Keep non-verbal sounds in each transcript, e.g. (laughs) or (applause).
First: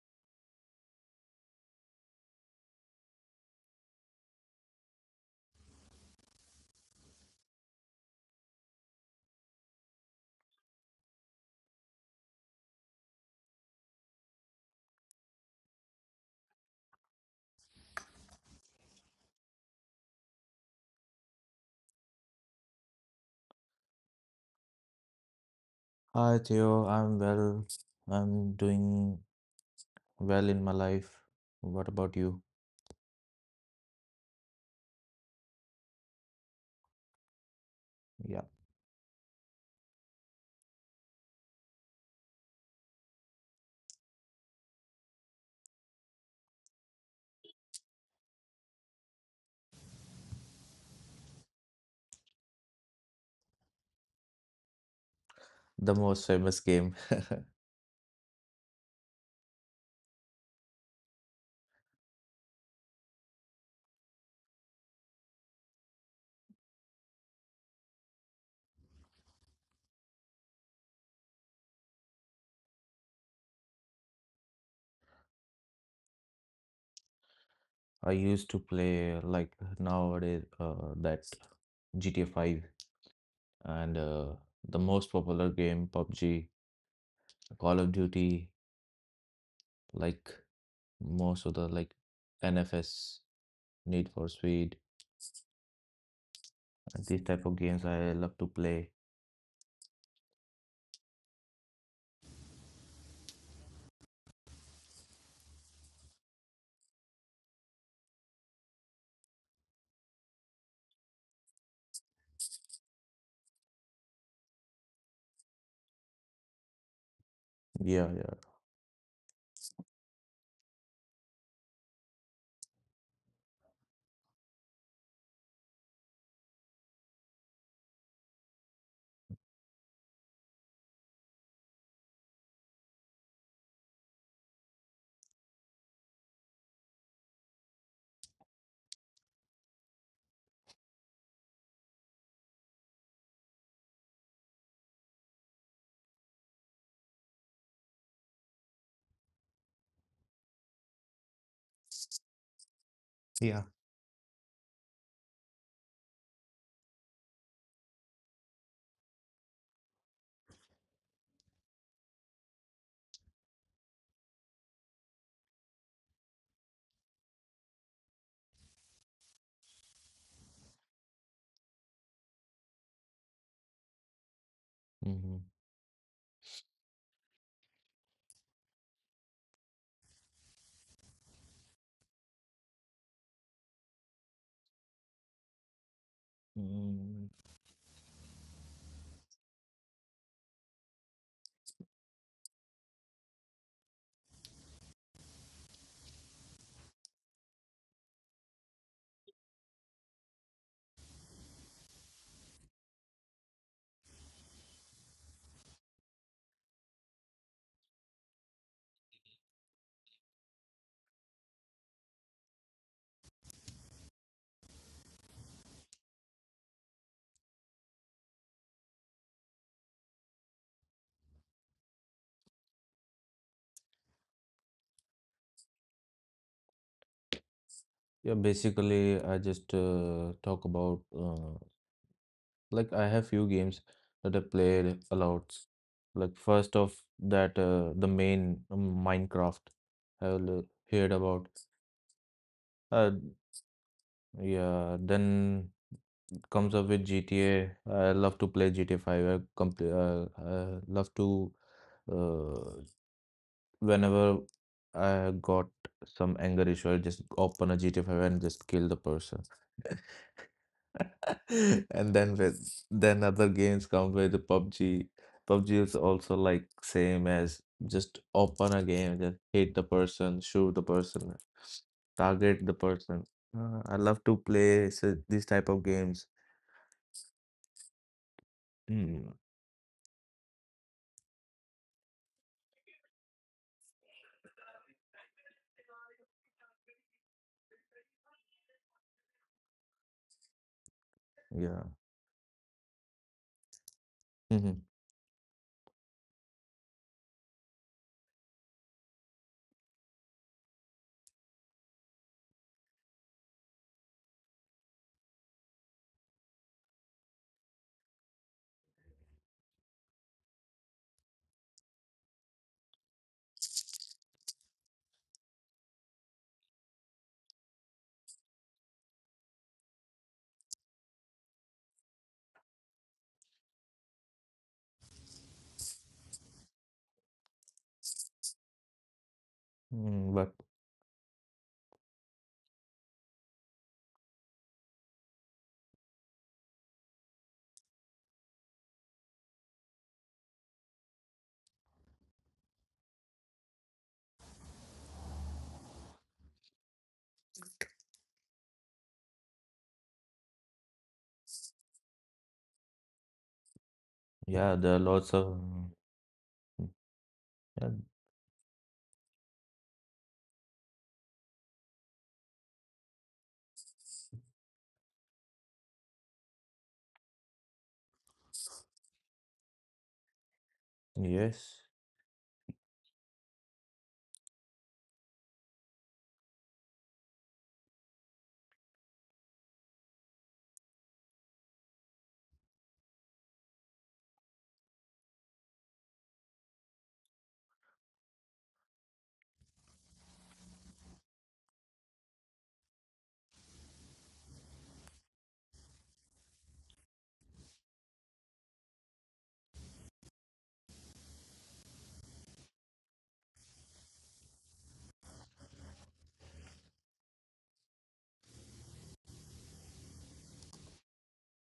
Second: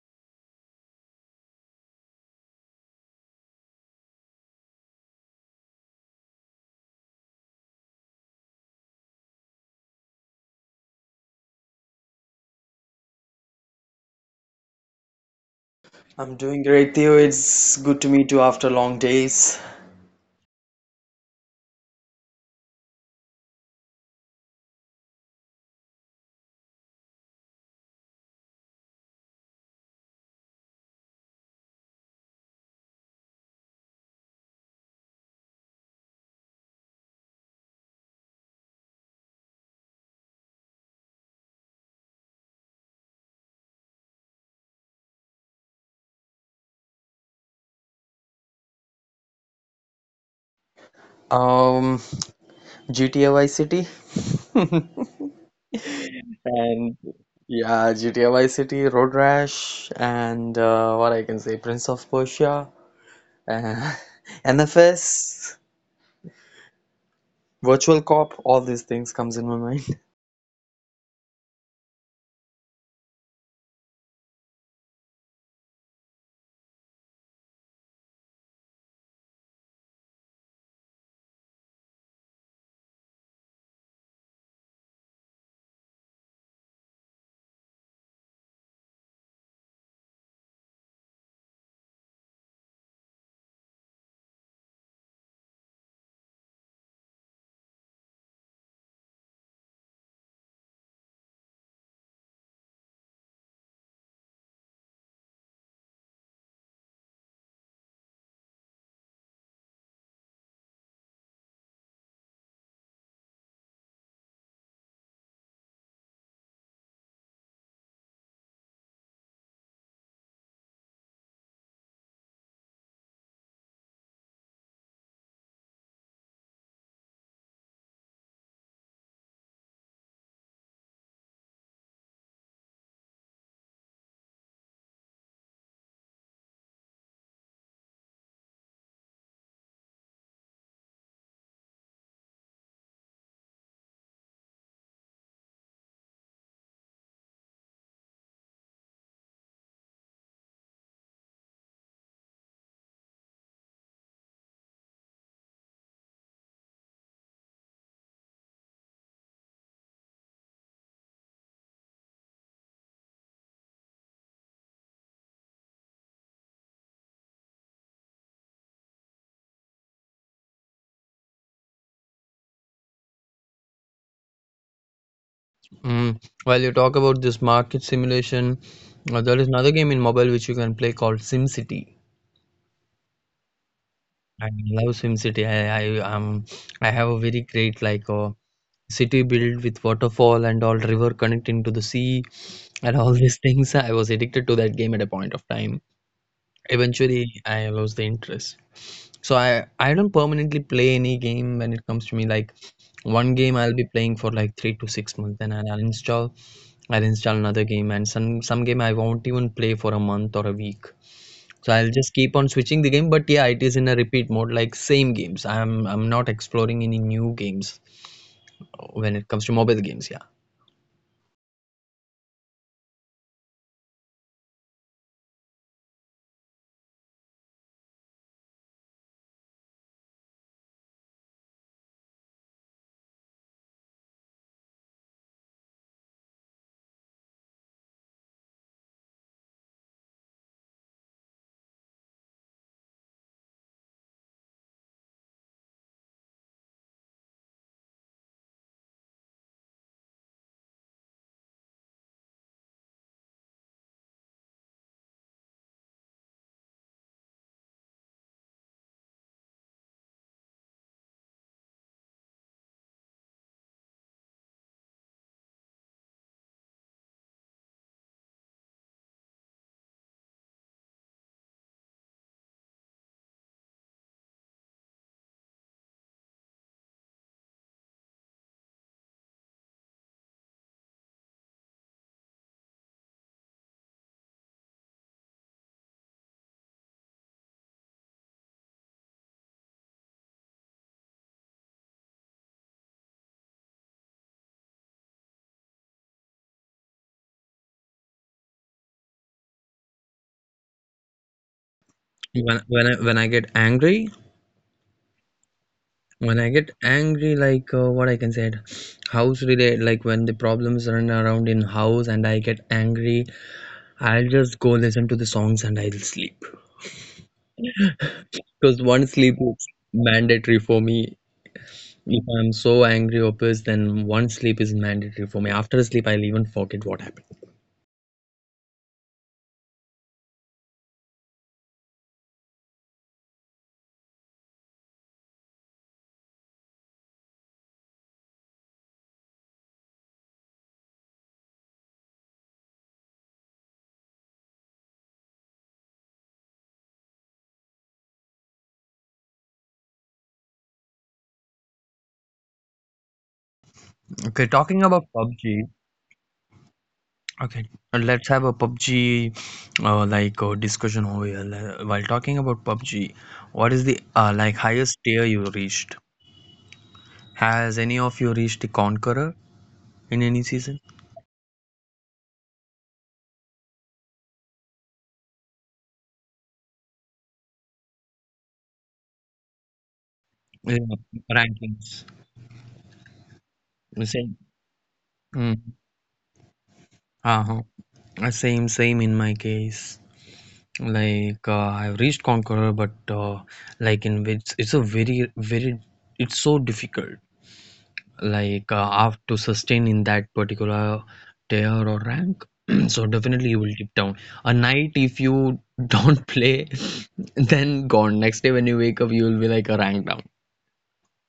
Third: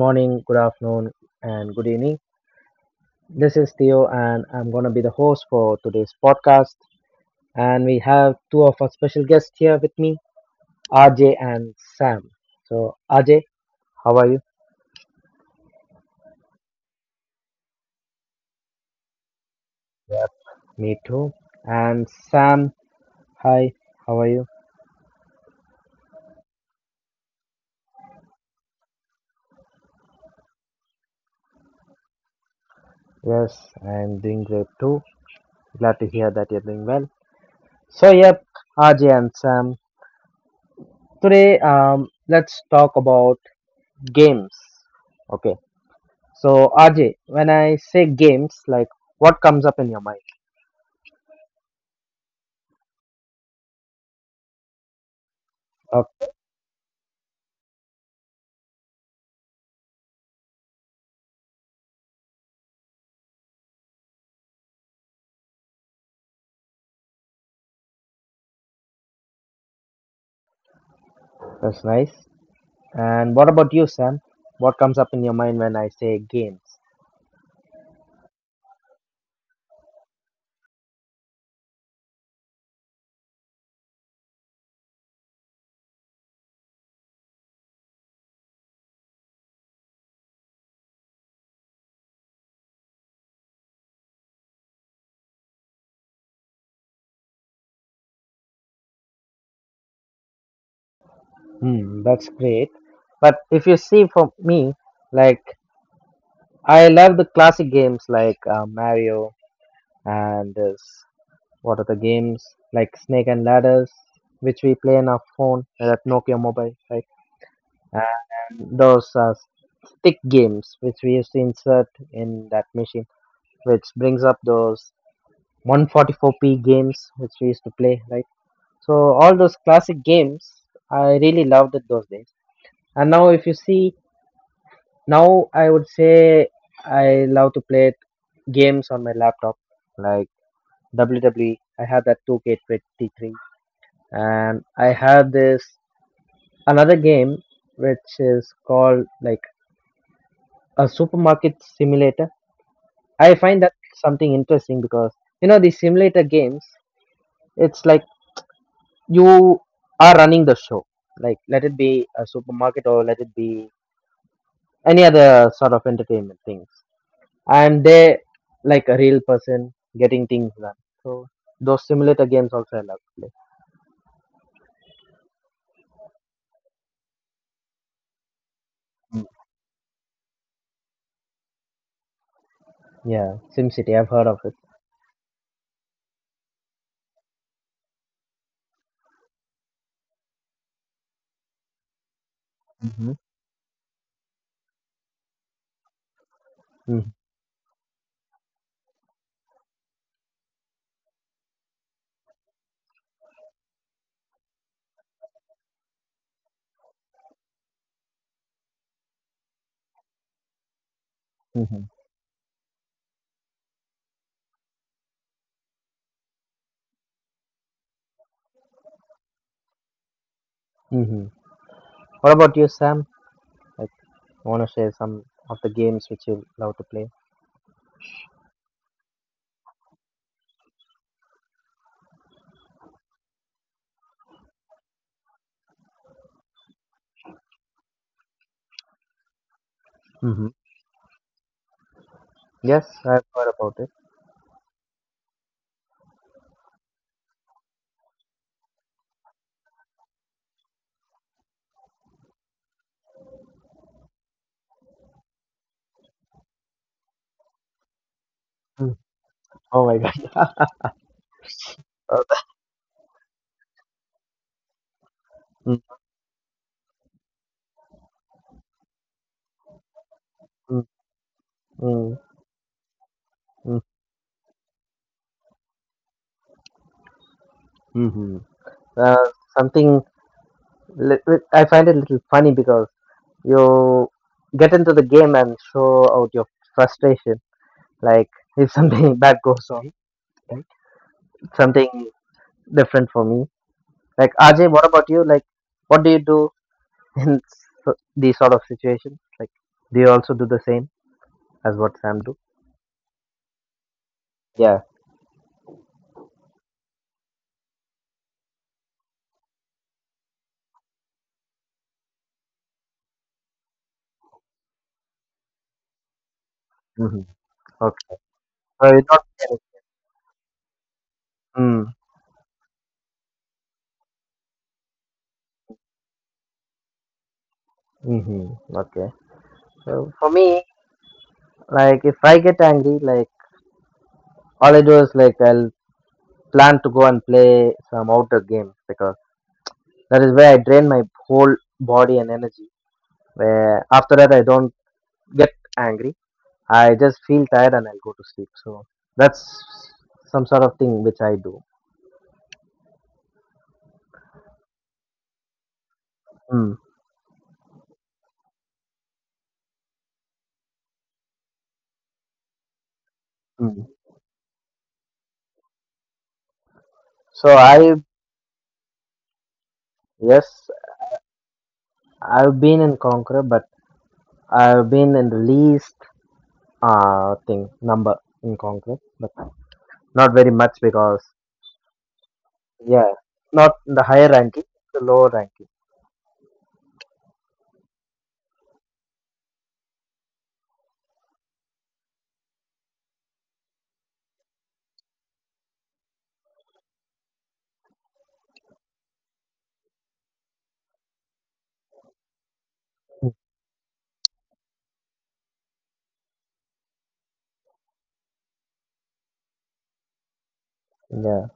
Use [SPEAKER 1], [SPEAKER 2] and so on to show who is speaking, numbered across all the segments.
[SPEAKER 1] morning, good afternoon, and good evening. This is Theo, and I'm going to be the host for today's podcast. And we have two of our special guests here with me, RJ and Sam. So, RJ, how are you?
[SPEAKER 2] I'm doing great, Theo. It's good to meet you after long days.
[SPEAKER 1] Me too. And Sam, hi, how are you?
[SPEAKER 3] Hi Theo, I'm well. I'm doing well in my life. What about you?
[SPEAKER 1] Yes, I'm doing great too. Glad to hear that you're doing well. So,
[SPEAKER 3] Yeah,
[SPEAKER 1] yep, RJ and Sam. Today, let's talk about games. Okay. So, RJ, when I say games, like what comes up in your mind?
[SPEAKER 2] Um, GTA Vice City. (laughs)
[SPEAKER 3] the most
[SPEAKER 1] Okay,
[SPEAKER 3] famous game
[SPEAKER 2] And yeah, GTA Vice City, Road Rash, and what I can say, Prince of Persia, and (laughs) NFS, Virtual Cop, all these things comes in my mind.
[SPEAKER 1] that's nice. And what about you, Sam? What comes up in your mind when I say games?
[SPEAKER 3] I used to play like nowadays that GTA 5 and the most popular game PUBG, Call of Duty, like most of the like NFS, Need for Speed, and these type of games I love to play.
[SPEAKER 1] Hmm, that's great. But if you see for me, like I love the classic games like Mario and this, what are the games like Snake and Ladders, which we play on our phone, that Nokia mobile, right?
[SPEAKER 3] Yeah, yeah.
[SPEAKER 1] And those stick games which we used to insert in that machine, which brings up those 144p games which we used to play, right? So all those classic games, I really loved it those days. And now, if you see, now I would say I love to play games on my laptop, like WWE. I have that 2K23, and I have this another game which is called like a supermarket simulator. I find
[SPEAKER 3] Yeah.
[SPEAKER 1] that something interesting because you know these simulator games. It's like you are running the show, like let it be a supermarket or let it be any other sort of entertainment things, and they like a real person getting things done. So those simulator games also I love to play.
[SPEAKER 3] Mm-hmm.
[SPEAKER 2] Mm. While you talk about this market simulation,
[SPEAKER 1] Mm.
[SPEAKER 2] there is another game in mobile which you can play called SimCity.
[SPEAKER 1] Yeah, SimCity, I've heard of
[SPEAKER 2] I
[SPEAKER 1] it.
[SPEAKER 2] love SimCity. I have a
[SPEAKER 3] Mm,
[SPEAKER 2] very great, like city built with waterfall and all river connecting to the sea, and
[SPEAKER 1] Hmm.
[SPEAKER 2] all (laughs) these things I was addicted to that game at a point of time.
[SPEAKER 1] Mm-hmm.
[SPEAKER 2] Eventually, I lost the interest. So I don't permanently play any game. When it comes to me, like, one game I'll be playing for like 3 to 6 months, then I'll install another game, and some game I won't even play for a month or a week. So
[SPEAKER 1] Mm-hmm.
[SPEAKER 2] I'll just keep on switching the game, but yeah, it is in a repeat mode, like same games I'm not exploring any new games when it comes to mobile games, yeah.
[SPEAKER 1] Mm-hmm. What about you, Sam? Like, I want to share some of the games which you love to play.
[SPEAKER 3] yeah, basically, I just talk about. Like I have few games that I played a lot. Like first off that the main Minecraft I've
[SPEAKER 1] Mm-hmm.
[SPEAKER 3] l- heard about.
[SPEAKER 1] Yes,
[SPEAKER 3] Uh,
[SPEAKER 1] I've heard about it.
[SPEAKER 3] yeah, then comes up with GTA. I love to play GTA 5. I complete. I love to uh, whenever I got some anger issue, I just open a GTA 5 and just kill the
[SPEAKER 1] Mm.
[SPEAKER 3] person.
[SPEAKER 1] Oh my god. (laughs)
[SPEAKER 3] (laughs) And then with then other games come with the PUBG. PUBG
[SPEAKER 1] Mm,
[SPEAKER 3] is also like same as just open a game, just hit the person, shoot the
[SPEAKER 1] mm,
[SPEAKER 3] person,
[SPEAKER 1] mm,
[SPEAKER 3] target the person.
[SPEAKER 1] mm.
[SPEAKER 3] I love to play so these type of games.
[SPEAKER 1] Hmm. Uh,
[SPEAKER 3] Mm,
[SPEAKER 1] something I find it a little funny because you get into the game and show out your frustration. Like if something (laughs) bad goes on, right?
[SPEAKER 3] yeah.
[SPEAKER 1] Something different for me. Like RJ,
[SPEAKER 3] Hmm.
[SPEAKER 1] what about you? Like what do you do (laughs) in these sort of situations? Like do you also do the same as what Sam do?
[SPEAKER 2] When I get angry,
[SPEAKER 1] Yeah.
[SPEAKER 2] like, what I can say, house related, like when the problems run around in house and I get angry, I'll just go listen to the songs and I'll sleep.
[SPEAKER 1] Hmm. Okay. So you
[SPEAKER 2] Because
[SPEAKER 1] don't.
[SPEAKER 2] one sleep is mandatory for me.
[SPEAKER 1] Mm.
[SPEAKER 2] If I'm so angry or pissed, then one sleep is mandatory for me. After a sleep, I'll even forget what happened.
[SPEAKER 1] Mm-hmm. Okay. So
[SPEAKER 3] Mm,
[SPEAKER 1] for
[SPEAKER 3] but
[SPEAKER 1] me, like if I get angry, like all I do is like I'll plan to go and play some outdoor games because that is where I drain my whole body and energy. Where after that I don't get angry. I just feel tired and I'll go to sleep. So that's some sort of thing which I do.
[SPEAKER 3] yeah,
[SPEAKER 2] Okay,
[SPEAKER 3] there are
[SPEAKER 2] talking
[SPEAKER 3] lots
[SPEAKER 2] about
[SPEAKER 3] of
[SPEAKER 2] PUBG.
[SPEAKER 1] Mm.
[SPEAKER 3] yeah,
[SPEAKER 2] Okay, and let's have a PUBG like discussion over here. While talking about PUBG,
[SPEAKER 1] Mm.
[SPEAKER 2] what is the like highest tier you reached?
[SPEAKER 1] So I
[SPEAKER 2] Has any of you reached the Conqueror in
[SPEAKER 1] Yes,
[SPEAKER 2] any season?
[SPEAKER 3] yes.
[SPEAKER 1] I've been in Conqueror, but I've been in the least thing number in Conqueror, but not very much because
[SPEAKER 2] Yeah, rankings.
[SPEAKER 1] yeah, not in the higher
[SPEAKER 2] The
[SPEAKER 1] ranking,
[SPEAKER 2] same.
[SPEAKER 1] the lower ranking.
[SPEAKER 2] Mm. Uh-huh. Same, same in my case. Like I've reached Conqueror, but like in which it's a very, very, it's so difficult. Like have to sustain in that particular tier or rank. (clears throat) So definitely you will dip down a night. If you don't (laughs) play, then gone, next day when you wake up you will be like a rank down,
[SPEAKER 1] Hmm. Yeah,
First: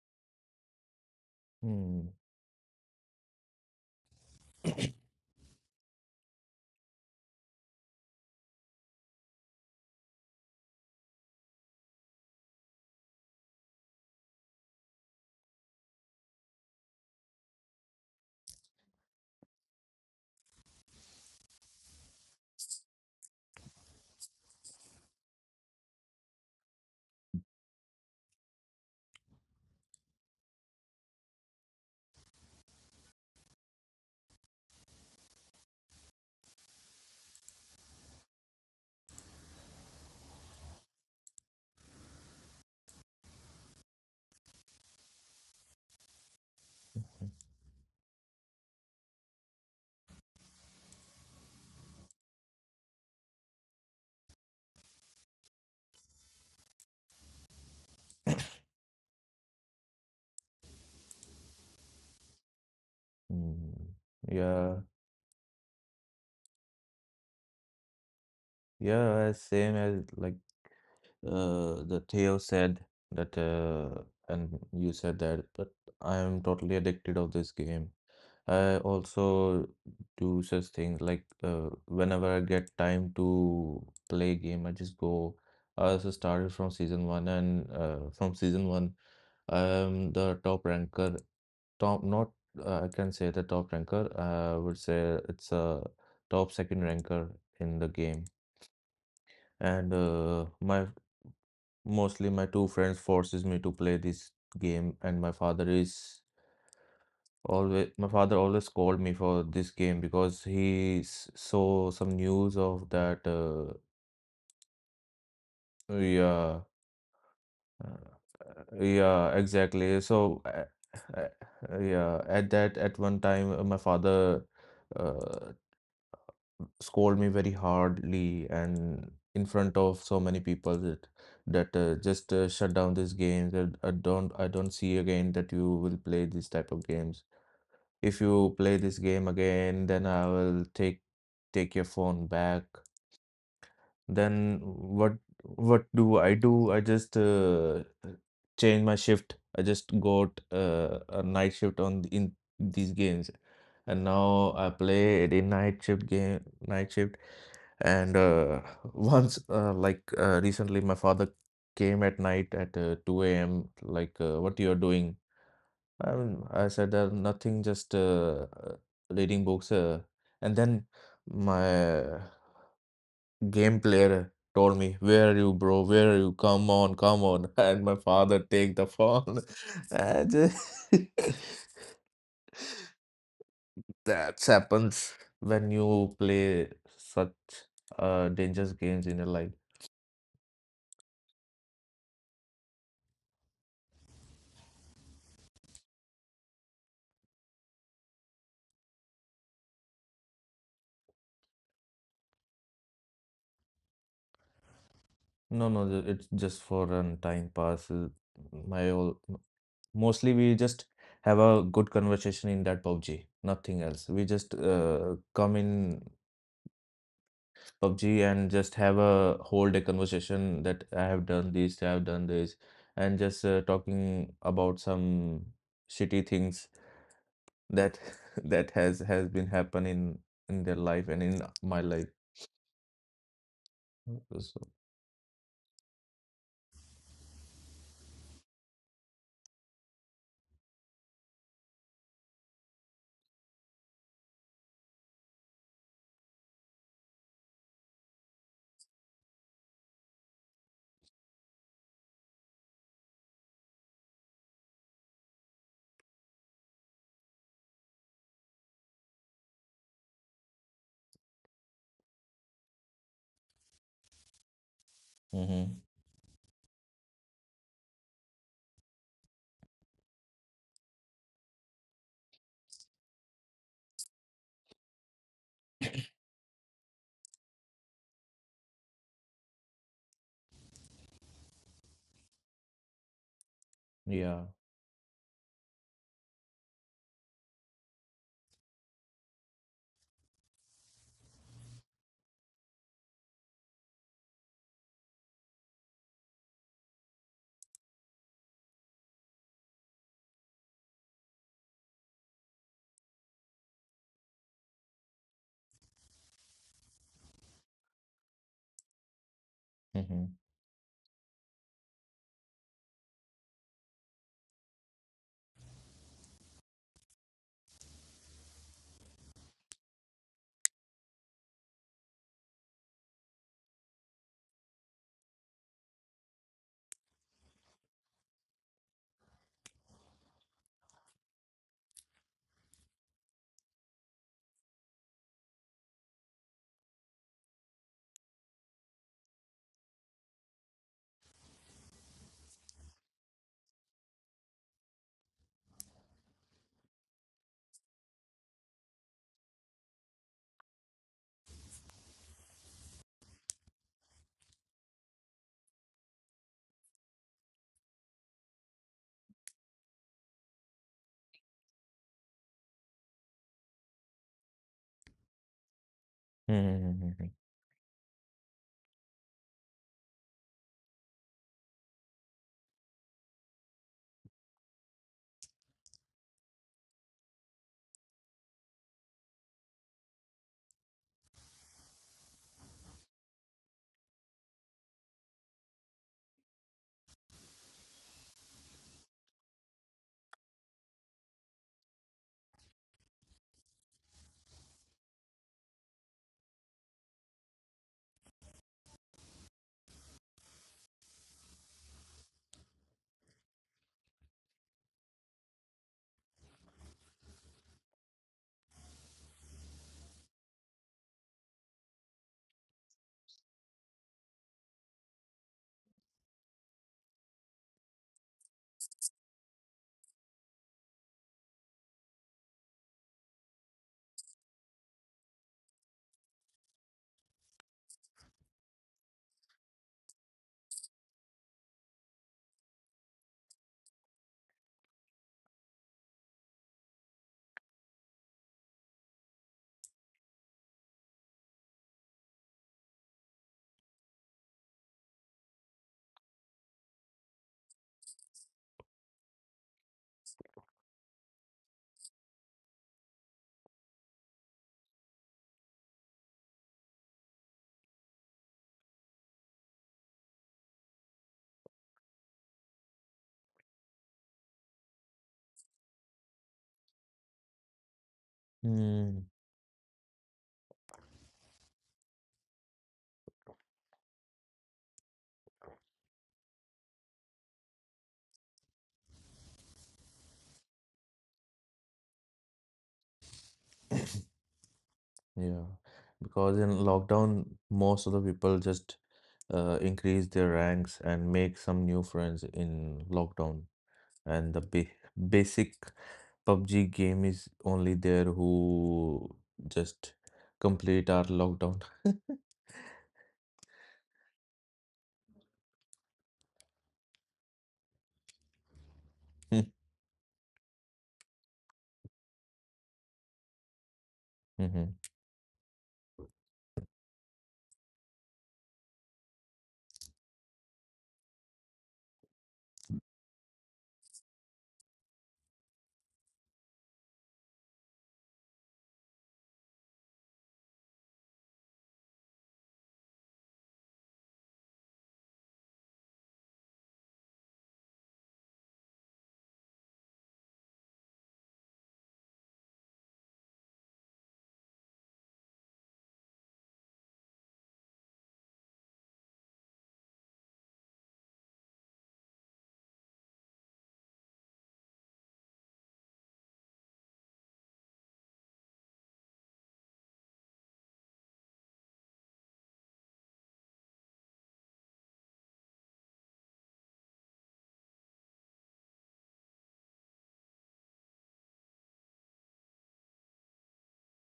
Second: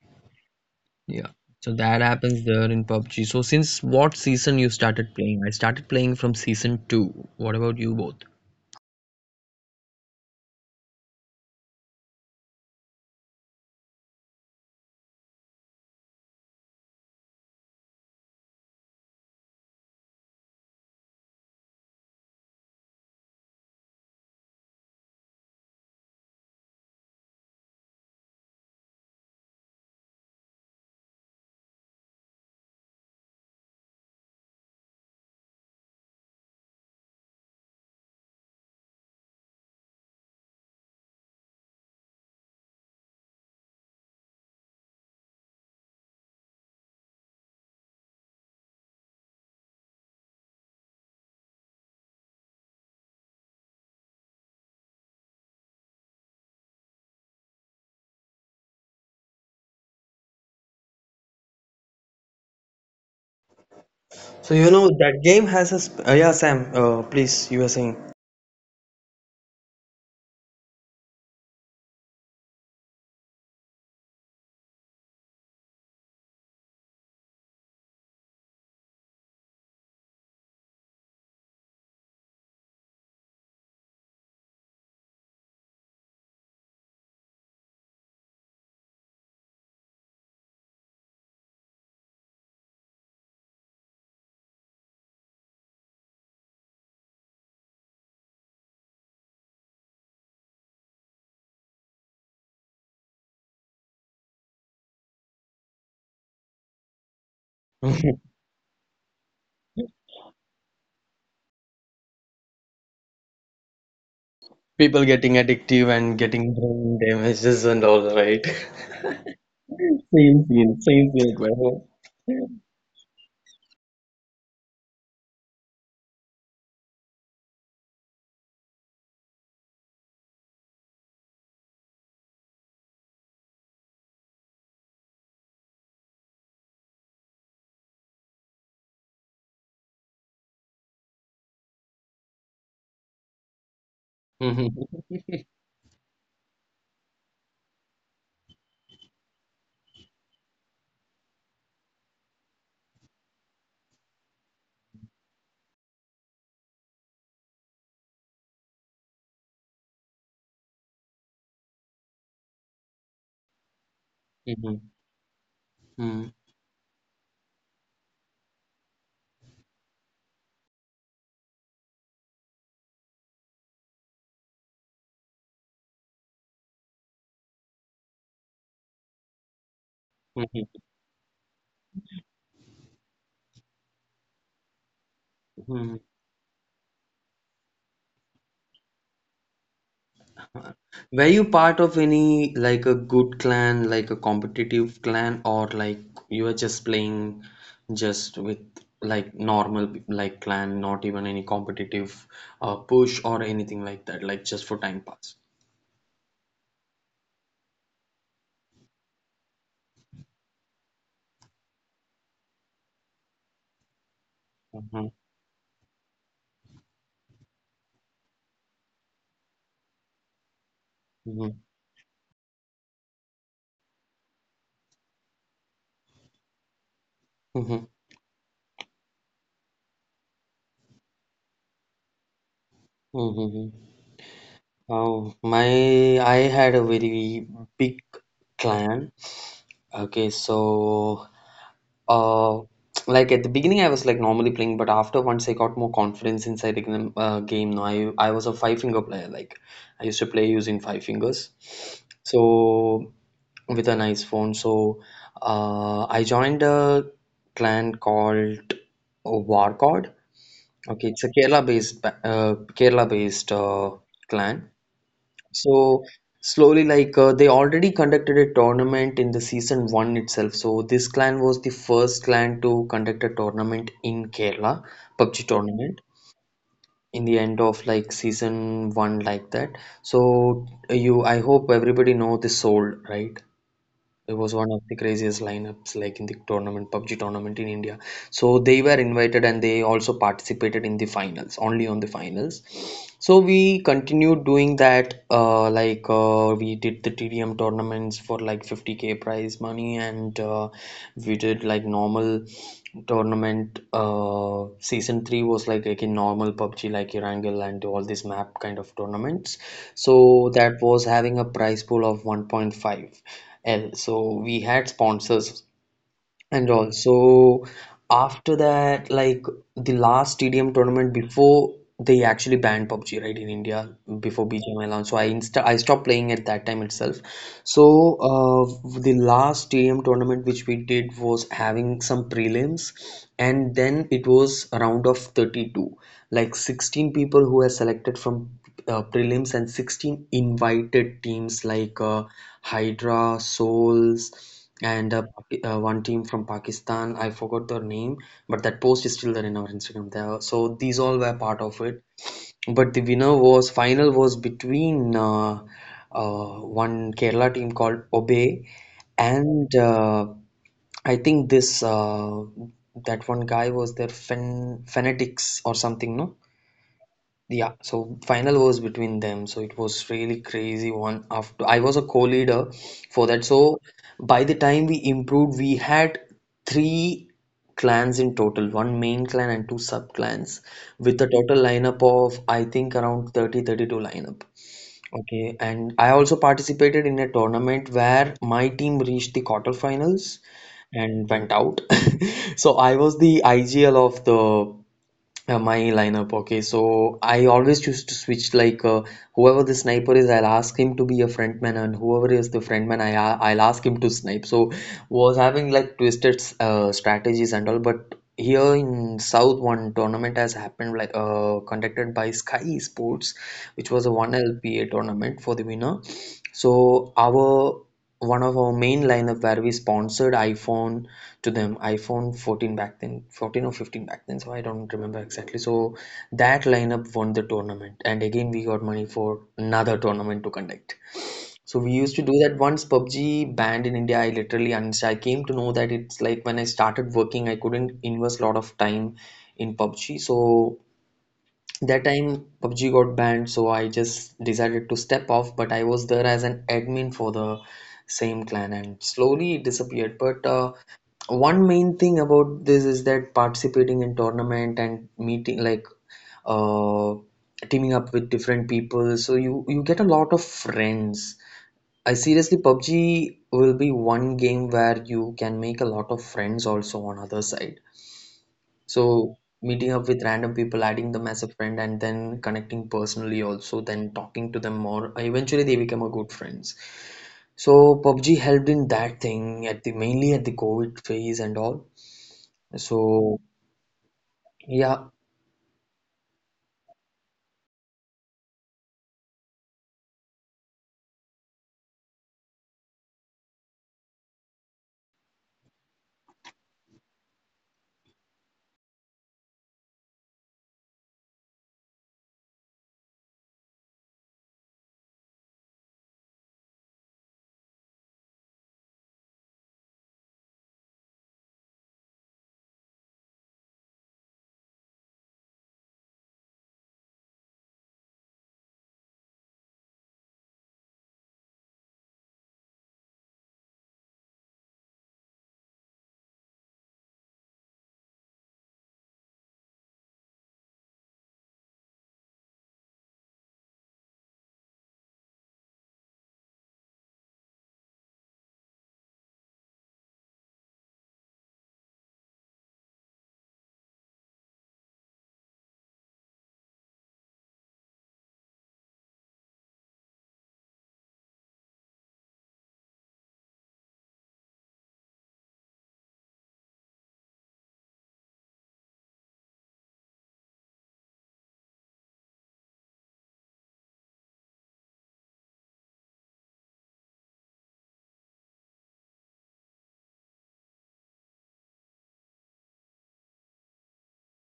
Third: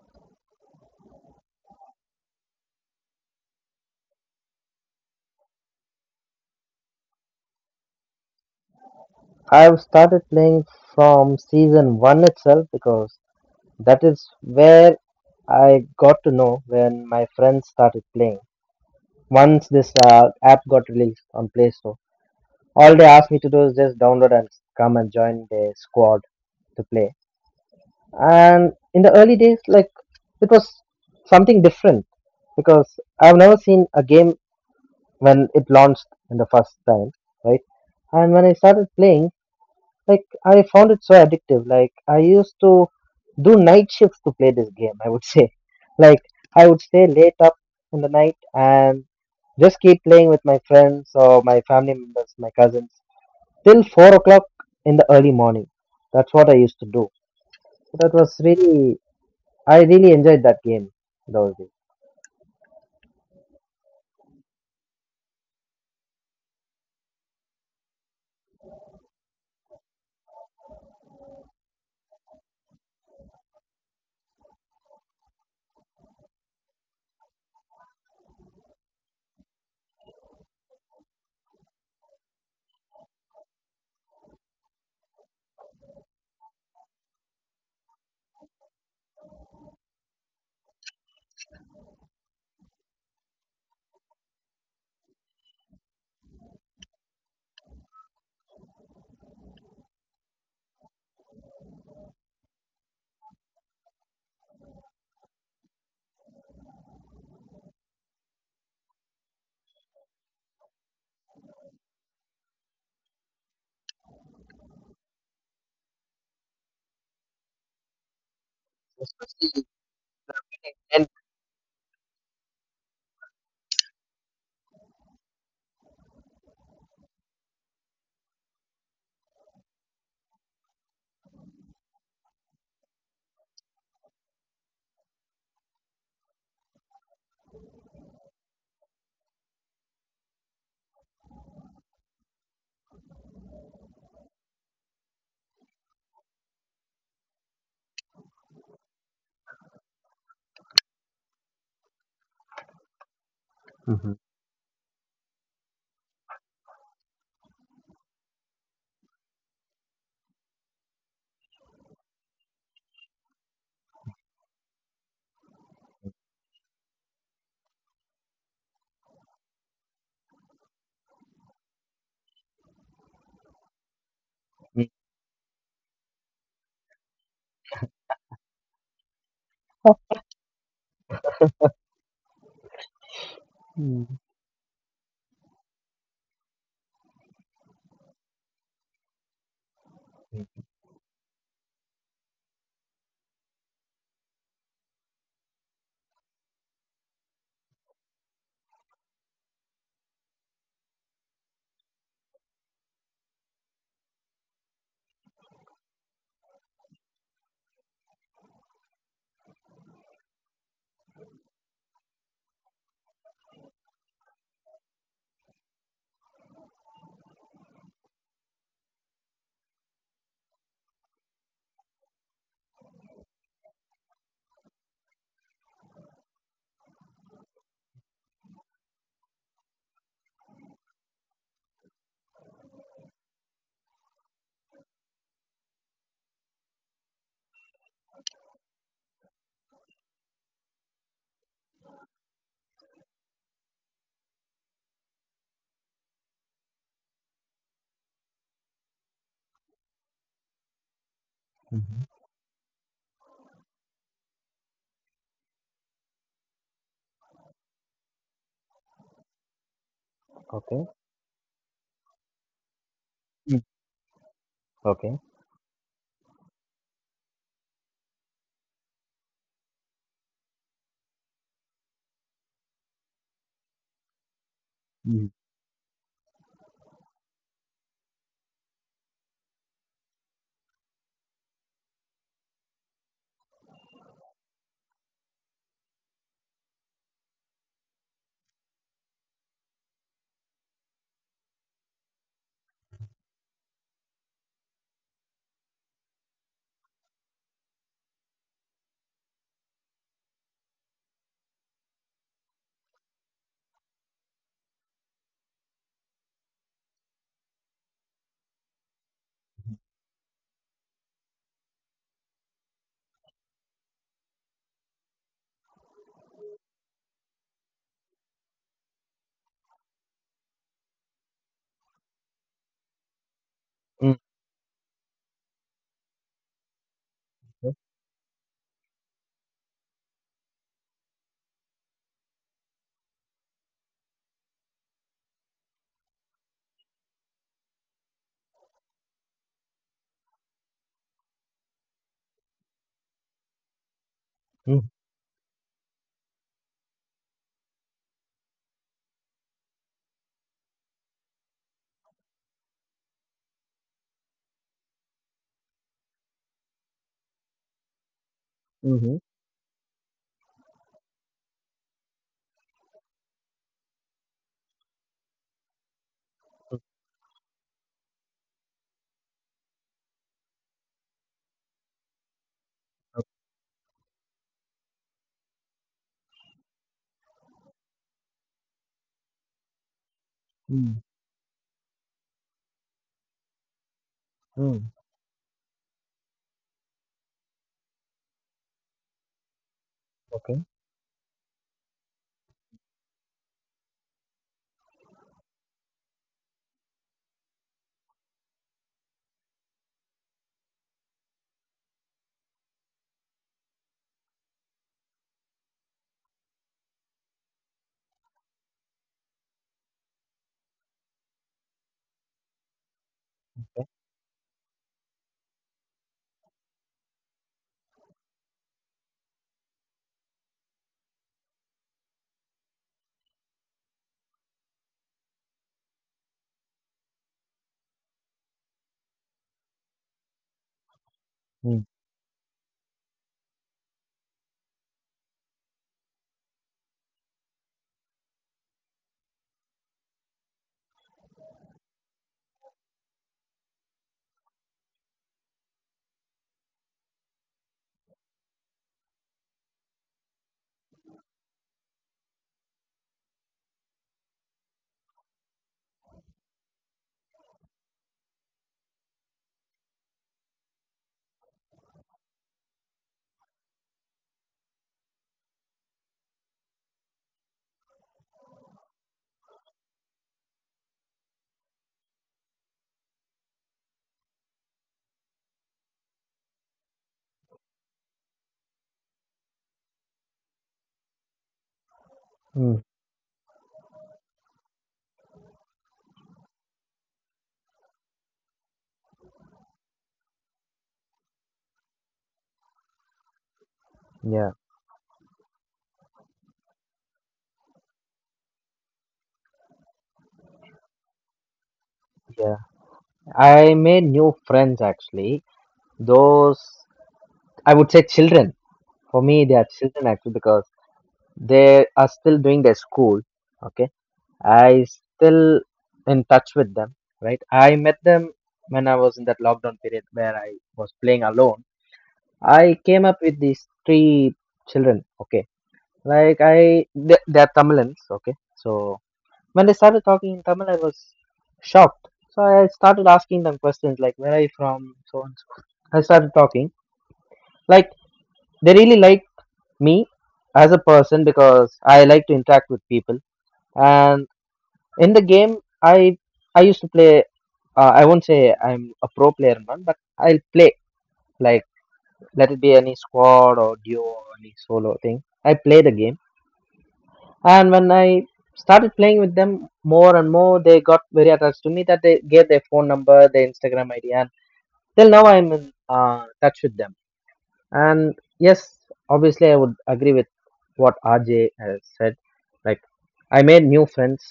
[SPEAKER 2] yeah. So that
[SPEAKER 3] Mm,
[SPEAKER 2] happens there in PUBG. So since what season you started playing? I started playing from season 2. What about you both?
[SPEAKER 1] I've started playing from season one itself because that is where I got to know when my friends started playing. Once this app got released on Play Store, all they asked me to do is just download and come and join the squad to play. And in the early days, like it was something different because I've never seen a game when it launched in the first time, right? And when I started playing, like I found it so addictive. Like I used to do night shifts to play this game, I would say. (laughs) Like I would stay late up in the night and just keep playing with my friends or my family members, my cousins, till 4 o'clock in the early morning. That's what I used to do. So that was really, I really enjoyed that game those days.
[SPEAKER 3] mm,
[SPEAKER 2] So you
[SPEAKER 3] yeah.
[SPEAKER 2] know that game has a yeah, Sam, please, you were saying.
[SPEAKER 3] Yeah, as same as like the Theo said that, uh, and you said that, but I am totally addicted of this game. I also do such things like whenever I get time to play game, I just go. I also started from season one, and from season one, I am the top ranker. Top, not. I can say the top ranker. I would say it's a top second ranker in the game, and my mostly my two friends forces me to play this game and my father is always my
[SPEAKER 2] (laughs)
[SPEAKER 3] father always called me for this game because he saw some news of that
[SPEAKER 2] People getting addictive and getting
[SPEAKER 3] yeah
[SPEAKER 2] brain damages and all,
[SPEAKER 3] uh,
[SPEAKER 2] right?
[SPEAKER 3] yeah
[SPEAKER 2] (laughs)
[SPEAKER 3] exactly so uh,
[SPEAKER 2] Same
[SPEAKER 1] And
[SPEAKER 2] field,
[SPEAKER 3] uh,
[SPEAKER 2] bro.
[SPEAKER 3] yeah at that at one time my father uh, scold me very hardly and in front of so many people that just shut down this game that I don't see again that you will play this type of games. If you play this game again, then I will take your phone back. Then
[SPEAKER 2] Mhm,
[SPEAKER 3] What do? I just change my shift. I just got a night shift on in these games, and
[SPEAKER 1] Mhm.
[SPEAKER 3] now I play a night shift game night shift and (laughs) once, recently, my father came at night at 2 a.m. Like, what you are
[SPEAKER 2] mhm,
[SPEAKER 3] doing? I
[SPEAKER 2] mhm,
[SPEAKER 3] mean, I said nothing, just reading books. And then my game player told
[SPEAKER 1] Mm.
[SPEAKER 3] me, "Where are you, bro? Where are you? Come on, come on!" (laughs) And my father take the phone. (laughs) And
[SPEAKER 2] mhm,
[SPEAKER 3] (laughs)
[SPEAKER 1] Mm.
[SPEAKER 3] that happens when
[SPEAKER 2] mhm.
[SPEAKER 3] you play such dangerous games in your life.
[SPEAKER 1] Mm.
[SPEAKER 2] Were you part of any like a good clan, like a competitive clan, or like you were just playing just with like normal like clan, not even any competitive push or anything like that, like just for time pass?
[SPEAKER 3] No, no, it's just for an time pass. My all mostly we just have a good conversation in that PUBG, nothing else. We just
[SPEAKER 2] Mm-hmm.
[SPEAKER 3] come in PUBG and just have a whole day conversation that I have
[SPEAKER 2] Mm-hmm.
[SPEAKER 3] done this, I have done this, and just talking about some shitty things
[SPEAKER 2] Mm-hmm.
[SPEAKER 3] that (laughs) that has been happening in their life and in my life.
[SPEAKER 2] Mm-hmm.
[SPEAKER 3] So,
[SPEAKER 2] Oh, my, I had a very big clan. Okay, so uh like at the beginning I was like normally playing, but after once I got more confidence inside the game, now I was a five finger player. Like I used to play using five fingers.
[SPEAKER 1] Mhm.
[SPEAKER 2] So with a nice phone. So I joined a clan called Warcod. Okay,
[SPEAKER 1] Okay.
[SPEAKER 2] it's a Kerala based uh Kerala based
[SPEAKER 1] Mm.
[SPEAKER 2] uh clan.
[SPEAKER 1] Okay.
[SPEAKER 3] mhm,
[SPEAKER 2] So slowly, like they already conducted a tournament in the season one itself. So this clan was the first clan to conduct a tournament in Kerala, PUBG
[SPEAKER 1] Mm.
[SPEAKER 2] tournament, in the end of like season one, like that. I hope everybody know the soul, right? It was
[SPEAKER 3] yeah.
[SPEAKER 2] one of the craziest lineups like in the tournament, PUBG tournament in India. So they were invited and they also participated in the finals, only on the finals. So we continued doing that, like we did the TDM tournaments for like 50k prize money, and we did like normal tournament. Season three was like again normal PUBG, like Erangel and all these map kind of tournaments. So
[SPEAKER 3] Hmm.
[SPEAKER 2] that was having a prize pool of 1.5, and so we had sponsors. And also after that, like the last TDM tournament before they actually banned PUBG, right, in India
[SPEAKER 1] Mm.
[SPEAKER 2] before BGMI launched. So I stopped playing at that time itself. So the last TDM tournament which we did was having some prelims, and then it was a round of 32, like 16 people who were selected from prelims and 16 invited teams like Hydra, Souls, and
[SPEAKER 1] Mm.
[SPEAKER 2] uh, Paki- uh, one team from Pakistan. I forgot their name, but that post is still there in our Instagram. There, so these all were part of it. But the winner was final was between one Kerala team called Obey,
[SPEAKER 1] Mhm.
[SPEAKER 2] and I think this that one guy was their Fen Fanatics or something, no?
[SPEAKER 3] Hmm.
[SPEAKER 2] Yeah, so final was between them, so it was really crazy one. After, I was a co-leader for that. So by the time we improved, we had three clans in total, one main clan and two sub clans, with a
[SPEAKER 1] Mm.
[SPEAKER 2] total lineup of I think around 30, 32 lineup.
[SPEAKER 1] Mm.
[SPEAKER 2] Okay, and I also participated in a tournament where my team reached the quarterfinals
[SPEAKER 1] Okay.
[SPEAKER 2] and went out. (laughs) So I was the IGL of the my lineup. Okay, so I always choose to switch, like whoever the sniper is, I'll ask him to be a frontman, and whoever is the frontman, I'll ask him to snipe. So was having like twisted strategies and all, but. Here in South, one tournament has happened, like conducted by Sky Sports, which was a
[SPEAKER 1] Okay.
[SPEAKER 2] 1LPA tournament for the winner. So our one of our main lineup where we sponsored iPhone to them, iPhone 14 back then, 14 or 15 back then, so I don't remember exactly. So that lineup won the tournament, and again we got money for another tournament to conduct. So we
[SPEAKER 1] Mm.
[SPEAKER 2] used to do that. Once PUBG banned in India, I literally uninstalled. I came to know that it's like when I started working, I couldn't invest a lot of time in PUBG. So that time PUBG got banned, so I just decided to step off, but I was there as an admin for the same clan and slowly it disappeared. But one main thing about this is that participating in tournament and meeting, like uh, teaming up with different people, so you get a lot of friends. I seriously, PUBG will be one game where you can make a lot of friends also on other side. So
[SPEAKER 3] Hmm.
[SPEAKER 2] meeting up with random people, adding them as a friend, and then connecting personally also, then talking to them more. Eventually, they become a good friends. So PUBG helped in that thing at the, mainly at the COVID phase and all.
[SPEAKER 1] Mm.
[SPEAKER 2] So yeah.
[SPEAKER 3] Yeah, because in lockdown, most of the people just increase their ranks and make some new friends in lockdown. And
[SPEAKER 1] Yeah.
[SPEAKER 3] the ba basic PUBG game is only there who just complete our lockdown.
[SPEAKER 1] Yeah. I made new friends actually. Those I would say children. For me, they
[SPEAKER 3] (laughs)
[SPEAKER 1] are children actually because they are still doing their school. Okay, I
[SPEAKER 3] Hmm.
[SPEAKER 1] still in touch with them. Right, I met them when I was in that lockdown period where I was playing alone. I came up with these three children. Okay, like I they are Tamilans. Okay, so when they started talking in Tamil, I was shocked. So I started asking them questions like, where are you from? So on and so forth. I started talking. Like, they really liked me as a person because I like to interact with people. And in the game, I I used to play. I won't say I'm a pro player, man, but I'll play like let it be any squad or duo or any solo thing. I play the game. And when I started playing with them more and more, they got very attached to me that they gave their phone number, their Instagram ID, and till now I'm in touch with them. And yes, obviously, I would agree with what RJ has said. Like, I made new friends,